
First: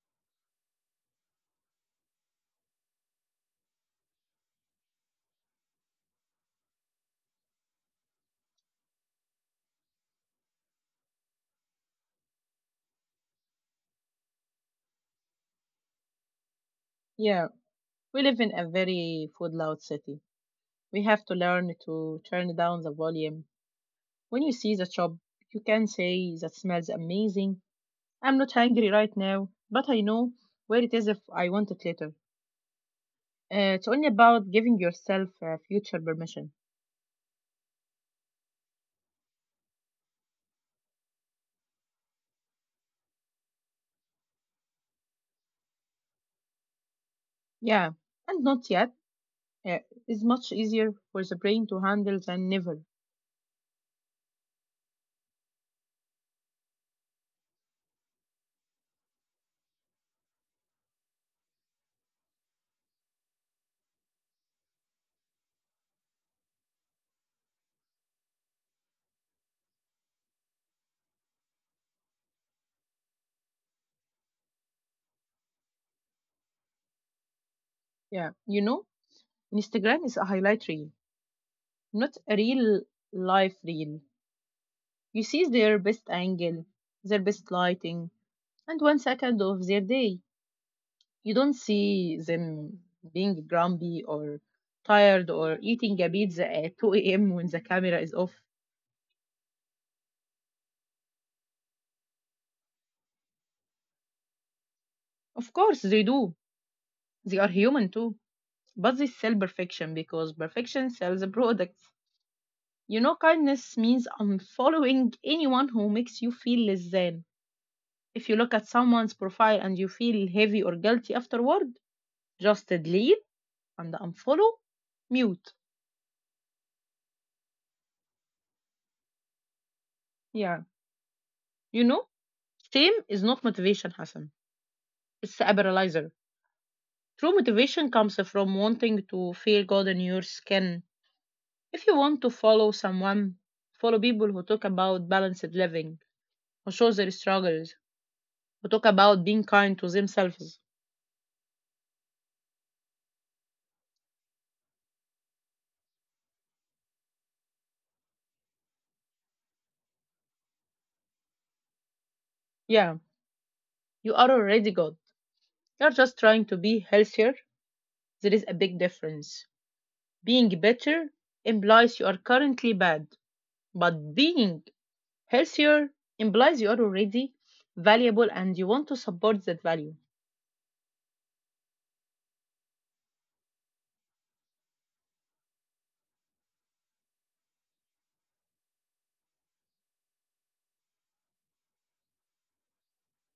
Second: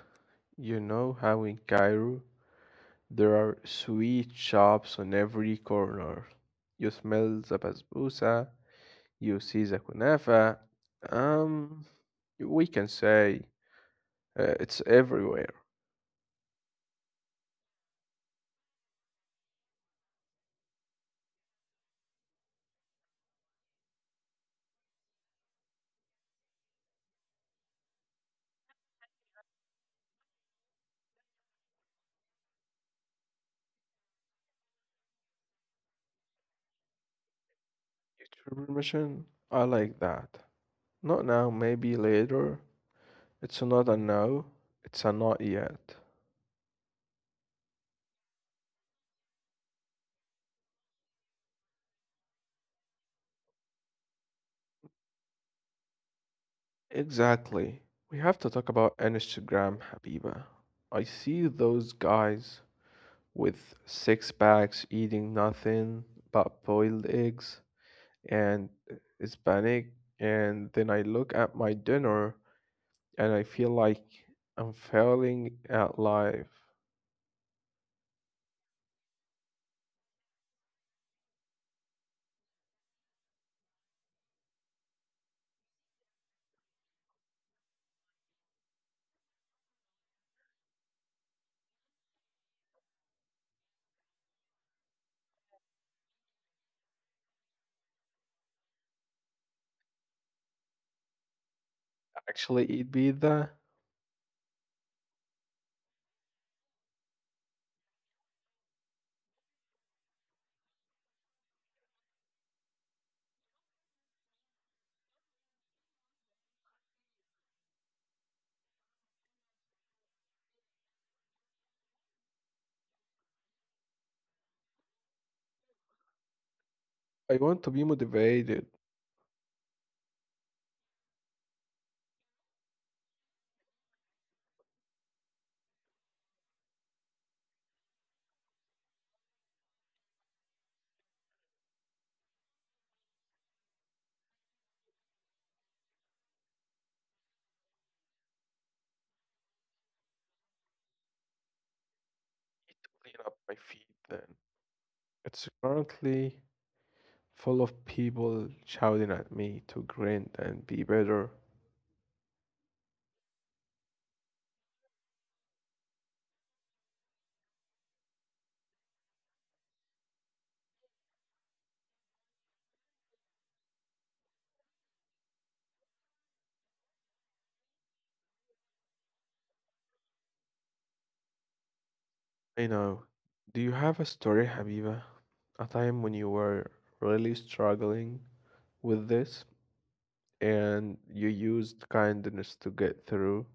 You know how in Cairo there are sweet shops on every corner. You smell the basbousa, you see the kunafa. Um, we can say it's everywhere.
Yeah, we live in a very food loud city. We have to learn to turn down the volume. When you see the shop, you can say, "That smells amazing. I'm not hungry right now, but I know where it is if I want it later." It's only about giving yourself future permission.
YouTube permission? I like that. Not now, maybe later. It's not a no, it's a not yet.
Yeah, and not yet uh, is much easier for the brain to handle than never.
Exactly. We have to talk about Instagram, Habiba. I see those guys with six packs eating nothing but boiled eggs and Hispanic, and then I look at my dinner and I feel like I'm failing at life.
Yeah, you know, Instagram is a highlight reel, not a real life reel. You see their best angle, their best lighting, and 1 second of their day. You don't see them being grumpy or tired or eating a pizza at 2 a.m. when the camera is off.
Actually, eat pizza?
Of course, they do. They are human too. But they sell perfection because perfection sells a product. You know, kindness means unfollowing anyone who makes you feel less than. If you look at someone's profile and you feel heavy or guilty afterward, just delete and unfollow, mute.
I want to be motivated.
Yeah. You know, shame is not motivation, Hassan. It's a paralyzer. True motivation comes from wanting to feel good in your skin. If you want to follow someone, follow people who talk about balanced living, who show their struggles, who talk about being kind to themselves.
Need to clean up my feed then. It's currently full of people shouting at me to grind and be better.
Yeah, you are already good. You're just trying to be healthier. There is a big difference. Being better implies you are currently bad, but being healthier implies you are already valuable and you want to support that value.
I know. Do you have a story, Habiba? A time when you were really struggling with this, and you used kindness to get through?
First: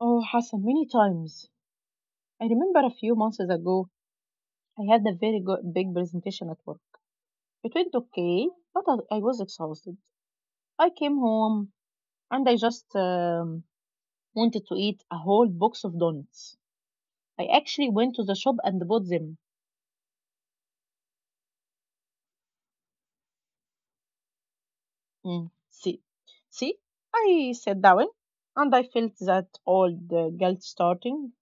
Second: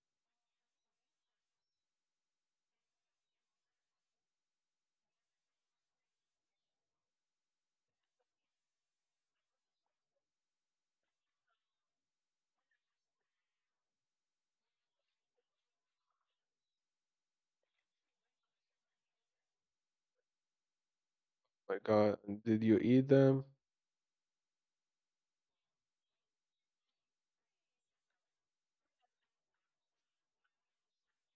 Oh, Hassan, many times I remember a few months ago, I had a very good, big presentation at work. It went okay, but I was exhausted. I came home and I just wanted to eat a whole box of donuts. I actually went to the shop and bought them.
My God, did you eat them?
Mm, see, I sat down and I felt that old guilt starting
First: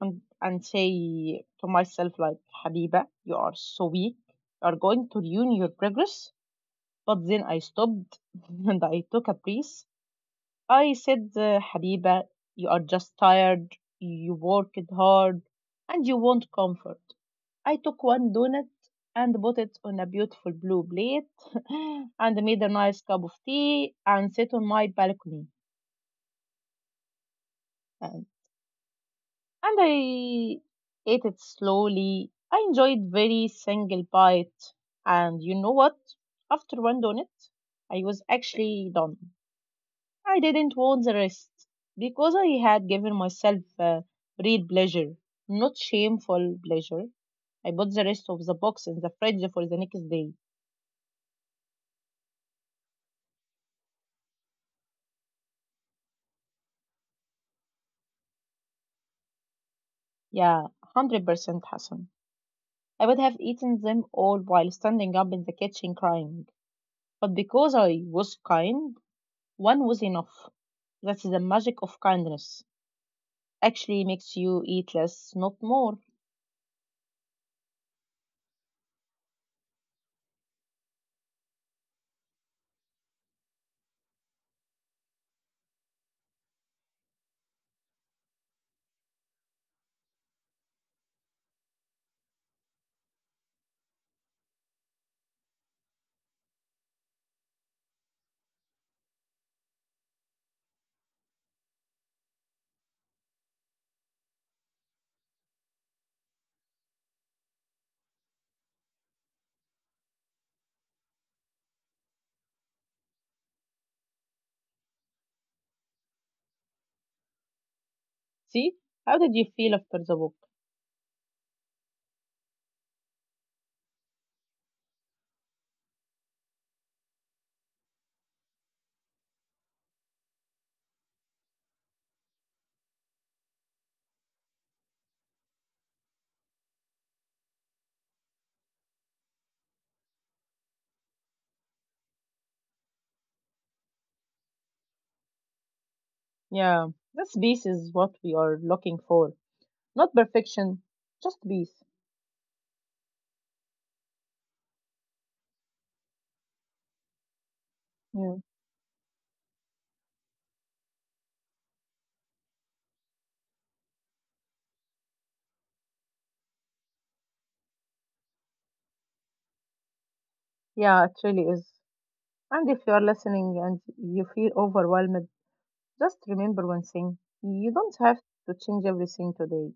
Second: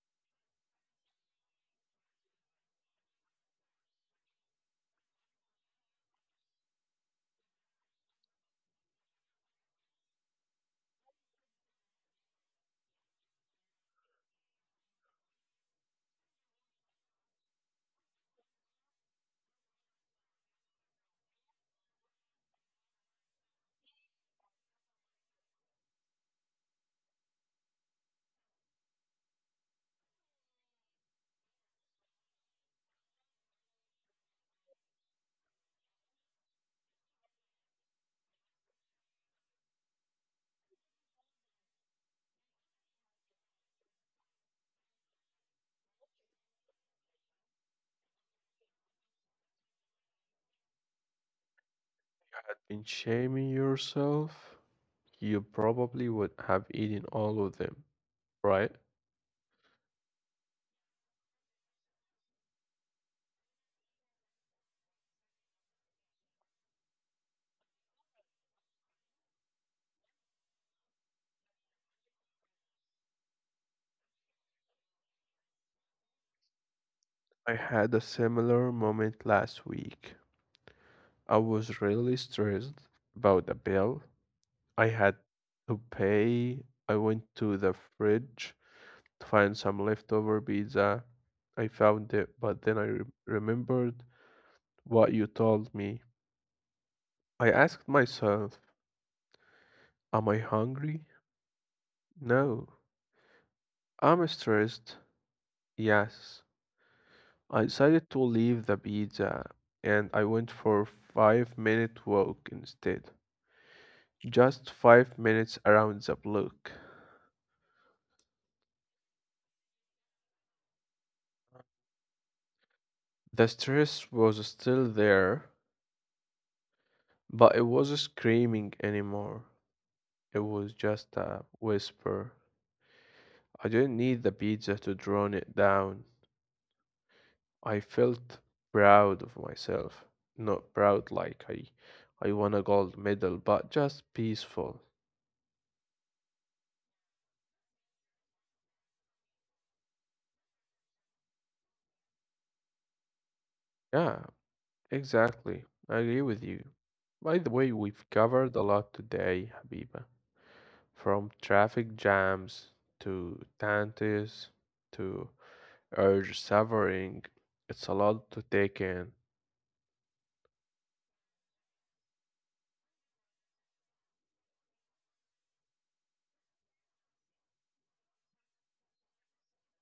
and say to myself like, "Habiba, you are so weak. You are going to ruin your progress." But then I stopped and I took a breath. I said, "Habiba, you are just tired, you worked hard, and you want comfort." I took one donut and put it on a beautiful blue plate and made a nice cup of tea and sat on my balcony. And, and I ate it slowly. I enjoyed very single bite. And you know what? After one donut, I was actually done. I didn't want the rest because I had given myself real pleasure, not shameful pleasure. I put the rest of the box in the fridge for the next day.
In shaming yourself, you probably would have eaten all of them, right?
Yeah, 100% Hassan. I would have eaten them all while standing up in the kitchen crying. But because I was kind, one was enough. That's the magic of kindness. Actually makes you eat less, not more.
I had a similar moment last week. I was really stressed about a bill I had to pay. I went to the fridge to find some leftover pizza. I found it, but then I remembered what you told me. I asked myself, am I hungry? No. Am I stressed? Yes. I decided to leave the pizza and I went for a 5 minute walk instead. Just 5 minutes around the block.
See? How did you feel after the book?
The stress was still there, but it wasn't screaming anymore. It was just a whisper. I didn't need the pizza to drown it down. I felt proud of myself. Not proud like I won a gold medal, but just peaceful.
Yeah, this piece is what we are looking for. Not perfection, just peace.
Yeah, exactly. I agree with you. By the way, we've
Yeah.
covered a lot today, Habiba. From traffic jams to tantis to urge suffering. It's a lot to take in.
Yeah, it really is. And if you are listening and you feel overwhelmed, just remember one thing: you don't have to change everything today.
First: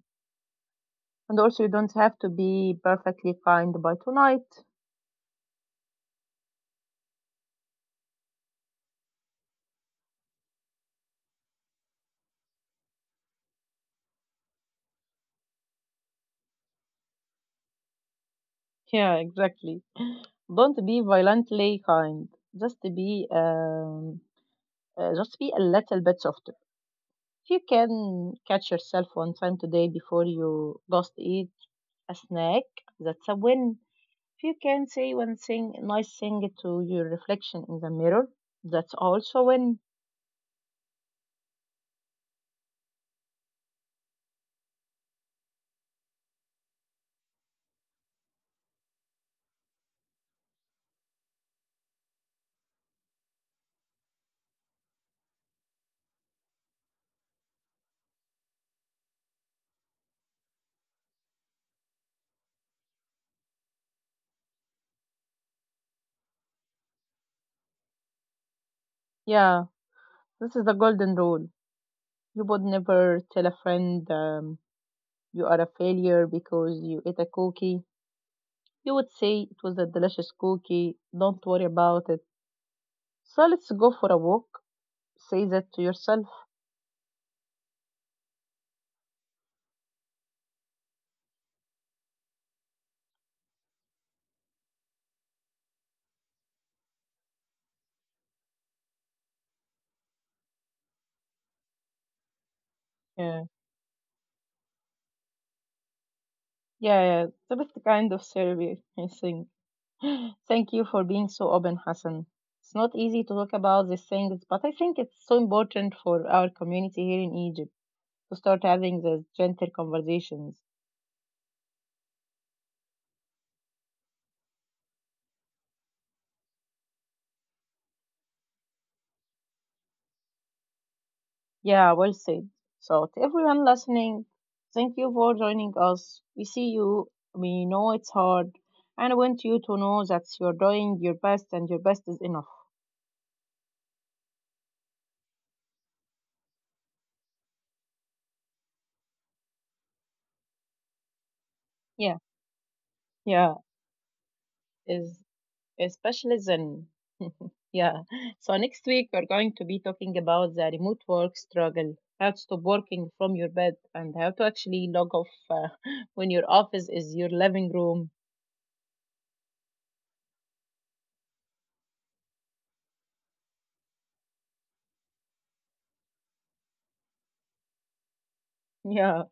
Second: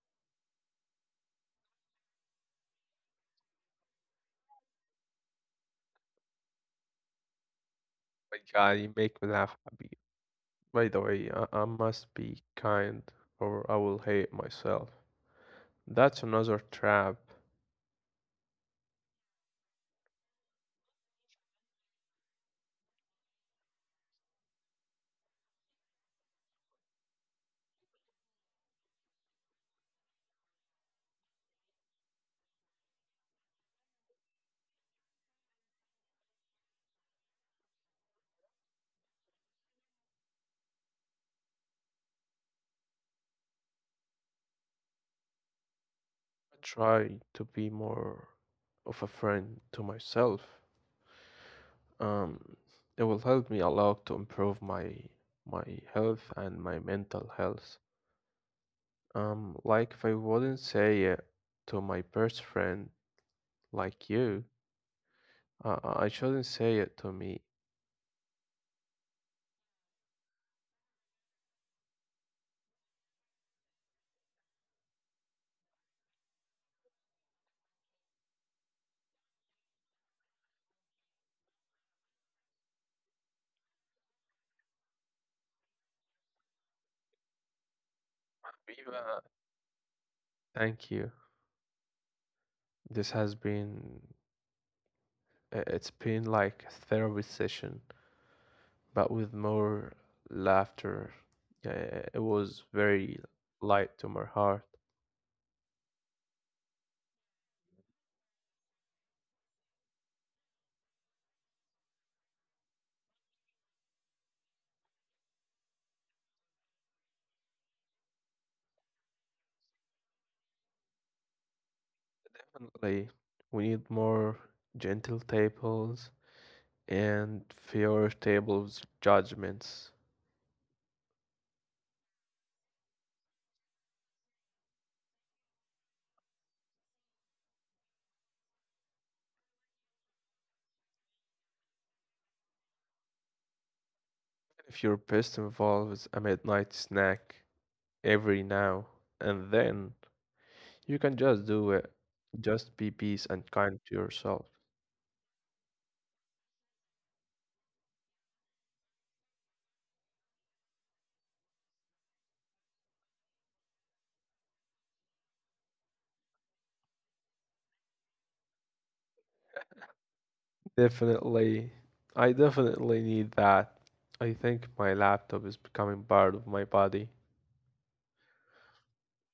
And also, you don't have to be perfectly kind by tonight.
My God, you make me laugh, Habiba. By the way, I must be kind or I will hate myself. That's another trap.
Yeah, exactly. Don't be violently kind. Just be, um, just be a little bit softer. If you can catch yourself one time today before you just eat a snack, that's a win. If you can say one thing, nice thing to your reflection in the mirror, that's also win.
I try to be more of a friend to myself. Um, it will help me a lot to improve my health and my mental health. Like if I wouldn't say it to my best friend like you, I shouldn't say it to me.
Yeah, this is the golden rule. You would never tell a friend you are a failure because you ate a cookie. You would say it was a delicious cookie. Don't worry about it. So let's go for a walk. Say that to yourself.
Viva! Thank you. This has been it's been like a therapy session, but with more laughter. Yeah, it was very
Yeah,
light to my heart.
yeah, yeah. It's the best kind of therapy, I think. Thank you for being so open, Hassan. It's not easy to talk about these things, but I think it's so important for our community here in Egypt to start having these gentle conversations.
Definitely, we need more gentle tables and fewer tables judgments.
Yeah, well said. So, to everyone listening, thank you for joining us. We see you, we know it's hard, and I want you to know that you're doing your best and your best is enough.
If your best involves a midnight snack every now and then, you can just do it.
Yeah,
Just be peace and
yeah,
kind to yourself.
is specialism. Yeah. So next week we're going to be talking about the remote work struggle, how to stop working from your bed, and how to actually log off when your office is your living room.
Definitely, I definitely need that. I think my laptop is becoming part of my body.
Yeah.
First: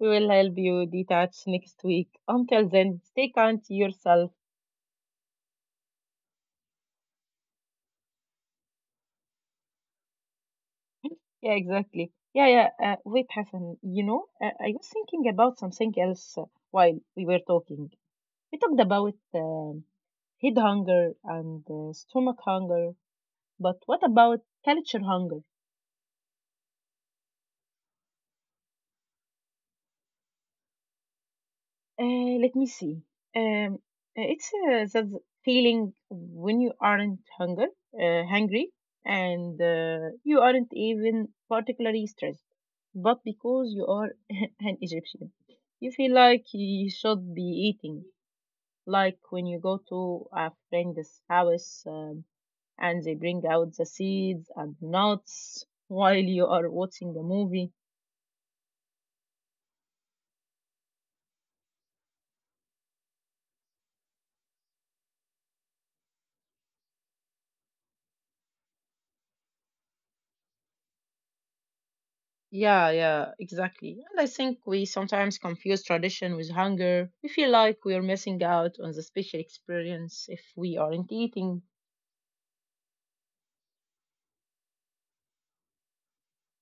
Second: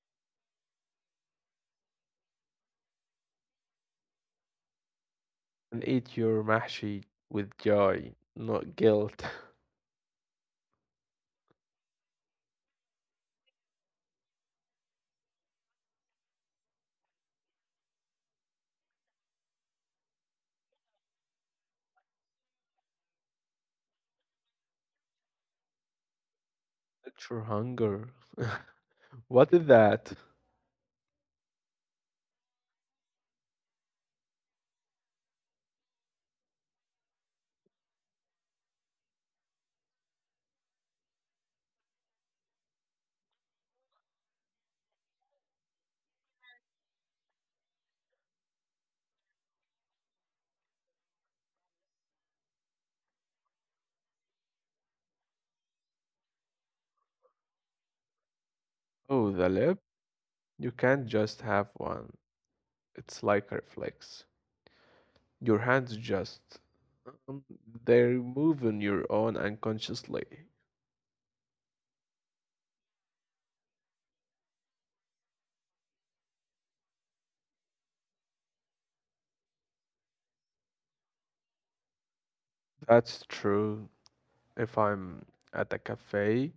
We will help you detach next week. Until then, stay kind to yourself.
And eat your mahshi with joy, not guilt.
Yeah, exactly. Yeah, yeah. Wait, Hassan. I was thinking about something else while we were talking. We talked about head hunger and stomach hunger, but what about culture hunger?
Let your hunger. What is that?
Let me see. Um, it's that feeling when you aren't hungry, and you aren't even particularly stressed, but because you are an Egyptian, you feel like you should be eating. Like when you go to a friend's house and they bring out the seeds and nuts while you are watching a movie.
Oh, the lip? You can't just have one. It's like a reflex. Your hands just. um, They're moving your own unconsciously.
Yeah, yeah, exactly. And I think we sometimes confuse tradition with hunger. We feel like we're missing out on the special experience if we aren't eating.
That's true. If I'm at a cafe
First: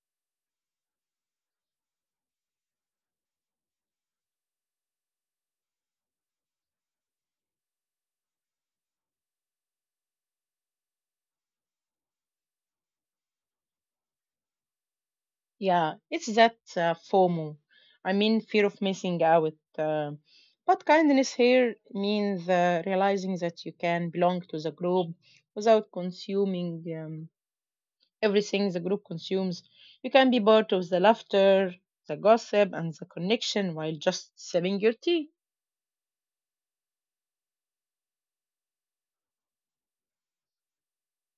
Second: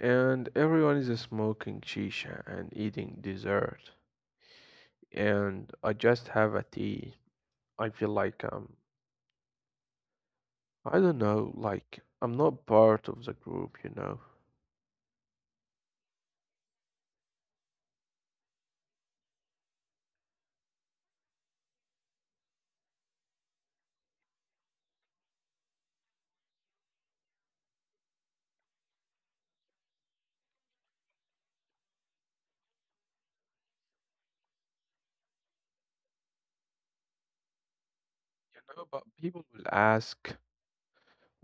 and everyone is smoking shisha and eating dessert, and I just have a tea, I feel like I don't know, like I'm not part of the group, you know.
Yeah, it's that FOMO. I mean, fear of missing out. But kindness here means realizing that you can belong to the group without consuming everything the group consumes. You can be part of the laughter, the gossip, and the connection while just sipping your tea.
You know, but people will ask,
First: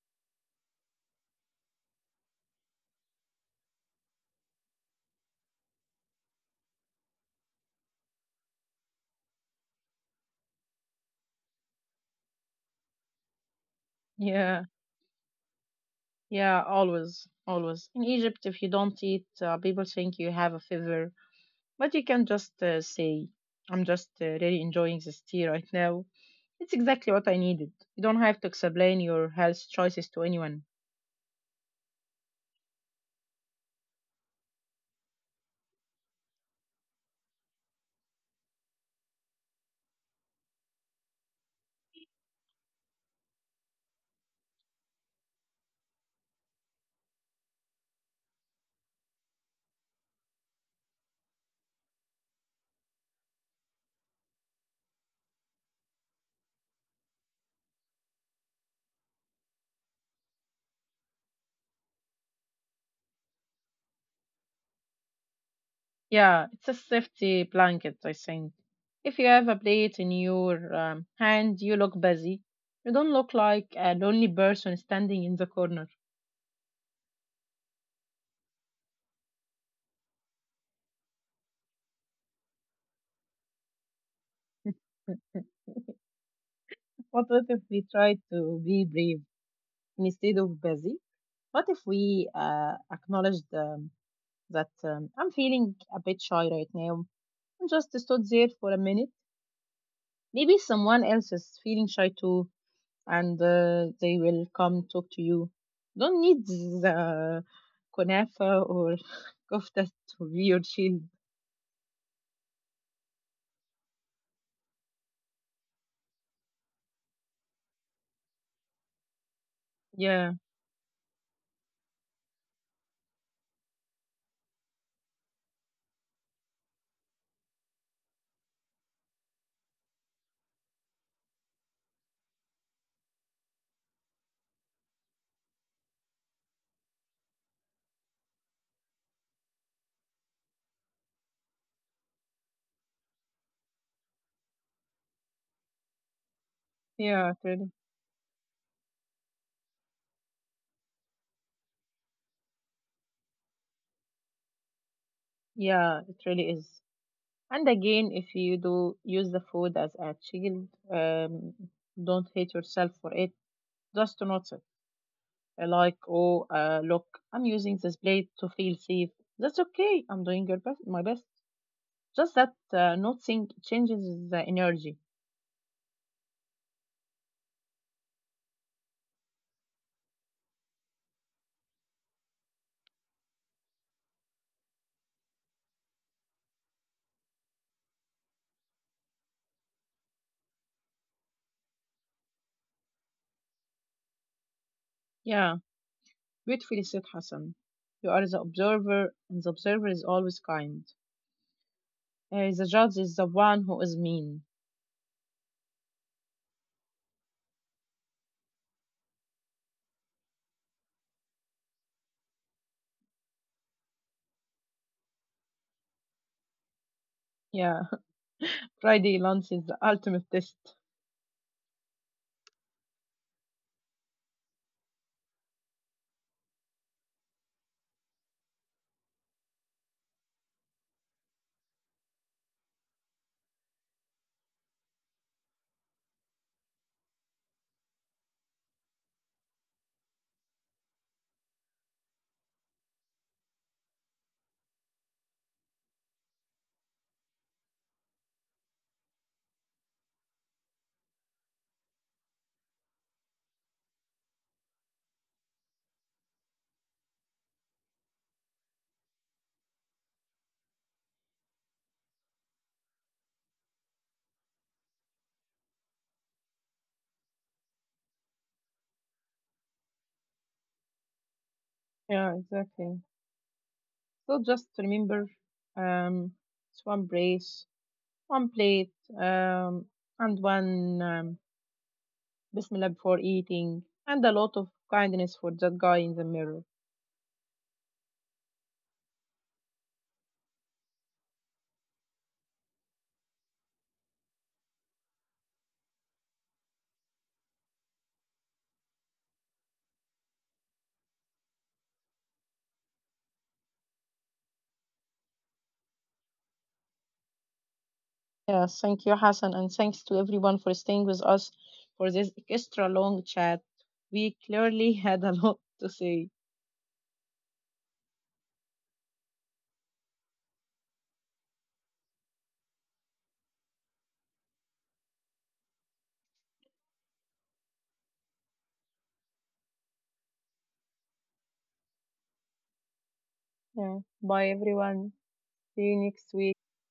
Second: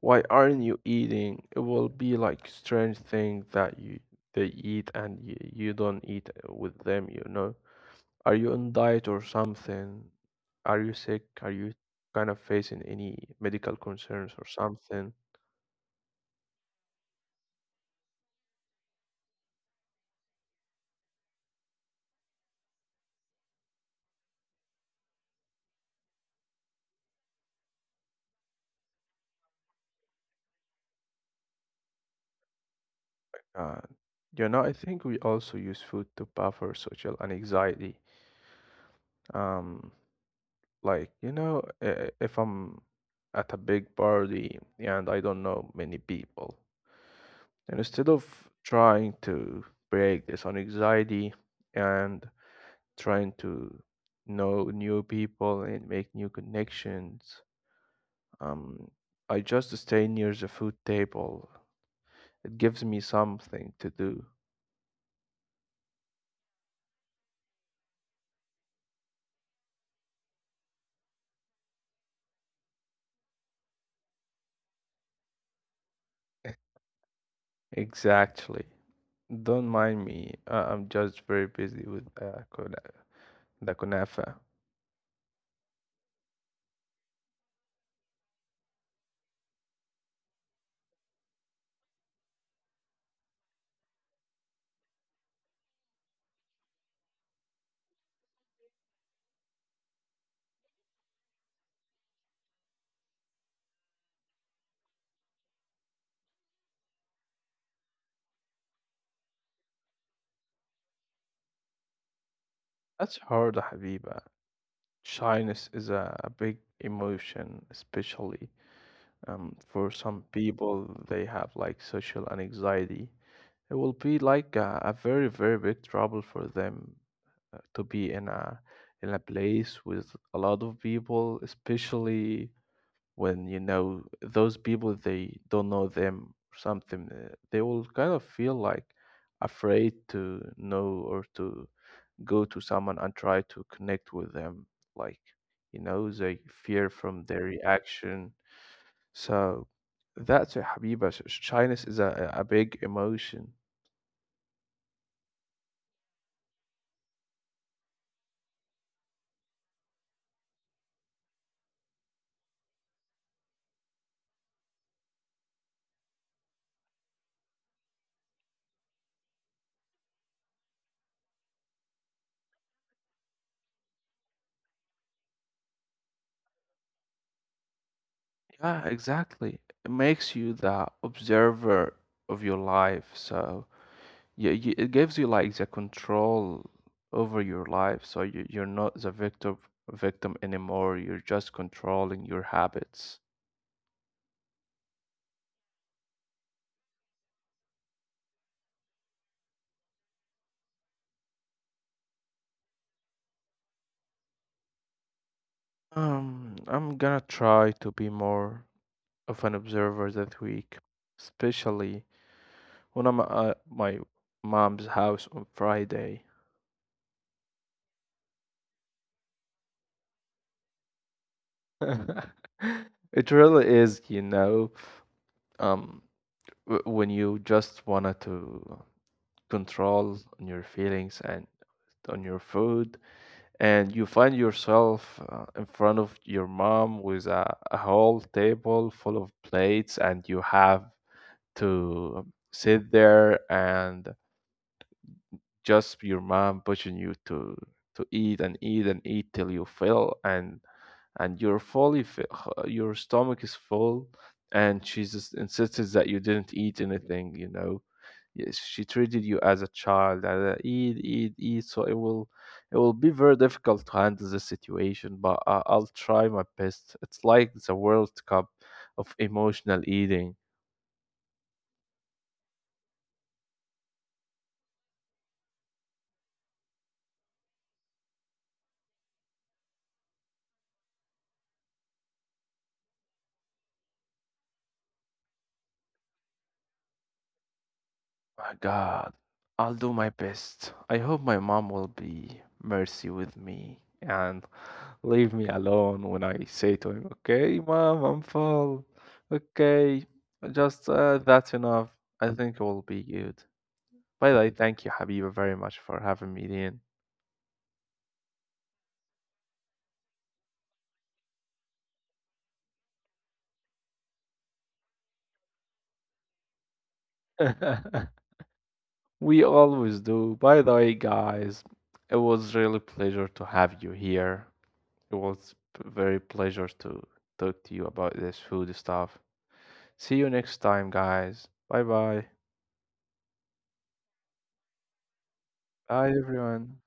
why aren't you eating? It will be like strange thing that you they eat and you don't eat with them, you know? Are you on diet or something? Are you sick? Are you kind of facing any medical concerns or
Yeah.
something?
Yeah, always, always. In Egypt, if you don't eat, people think you have a fever, but you can just say, "I'm just really enjoying this tea right now. It's exactly what I needed." You don't have to explain your health choices to anyone.
Uh, you know, I think we also use food to buffer social and anxiety. Um, like, you know, if I'm at a big party and I don't know many people. And instead of trying to break this on anxiety and trying to know new people and make new connections, um, I just stay near the food table. It gives me something to do.
Yeah, it's a safety blanket, I think. If you have a plate in your hand, you look busy. You don't look like a lonely person standing in the corner.
Exactly. Don't mind me. I'm just very busy with the kunafa.
What if we try to be brave instead of busy? What if we acknowledged that I'm feeling a bit shy right now and just stood there for a minute? Maybe someone else is feeling shy too, and they will come talk to you. Don't need the kunafa or kofta to be your shield.
That's hard, Habiba. Shyness is a big emotion, especially. For some
Yeah,
people, they have like social anxiety. It will be like a very, very big trouble for them to be in a place with a lot of people, especially when you know those people they don't know them or something. They will kind of feel like afraid to know or to go to someone and try to connect with them. Like, you know, they fear from
yeah, it
their
really,
reaction so that's a Habiba. Shyness is a big emotion.
yeah, it really is. And again, if you do use the food as a shield, don't hate yourself for it. Just notice it. Like, oh, look, I'm using this blade to feel safe. That's okay. I'm doing your best, my best. Just that noticing changes the energy.
Yeah, exactly. It makes you the observer of your life. So yeah, it gives you like the control over your life. So you're not the victim anymore. You're just controlling your habits.
Yeah, beautifully said, Hassan. You are the observer, and the observer is always kind. The judge is the one who is mean.
I'm gonna try to be more of an observer that week, especially when I'm at my mom's house on Friday.
Yeah, Friday lunch is the ultimate test.
It really is, you know, um, when you just wanted to control on your feelings and on your food, and you find yourself in front of your mom with a whole table full of plates, and you have to sit there and just your mom pushing you to eat and eat and eat till you fill, and you're your stomach is full and she just insisted that you didn't eat anything you know. Yes, she treated you as a child and eat eat eat so it will be very difficult to handle the situation but I'll try my best. It's like the World Cup of emotional eating.
Yeah, exactly. So just remember, um, it's one brace, one plate, um, and one Bismillah before eating, and a lot of kindness for that guy in the mirror.
My God, I'll do my best. I hope my mom will be mercy with me and leave me alone when I say to him, "Okay, mom, I'm full. Okay, just that's enough. I think it will be good." By the way, thank you, Habiba, very much for having me in.
Yeah, thank you, Hassan, and thanks to everyone for staying with us for this extra long chat. We clearly had a lot to say.
We always do. By the way, guys, it was really pleasure to have you here. It was very pleasure to talk to you about this food stuff. See you next time, guys. Bye bye.
Yeah, bye everyone. See you
Bye,
next week.
everyone.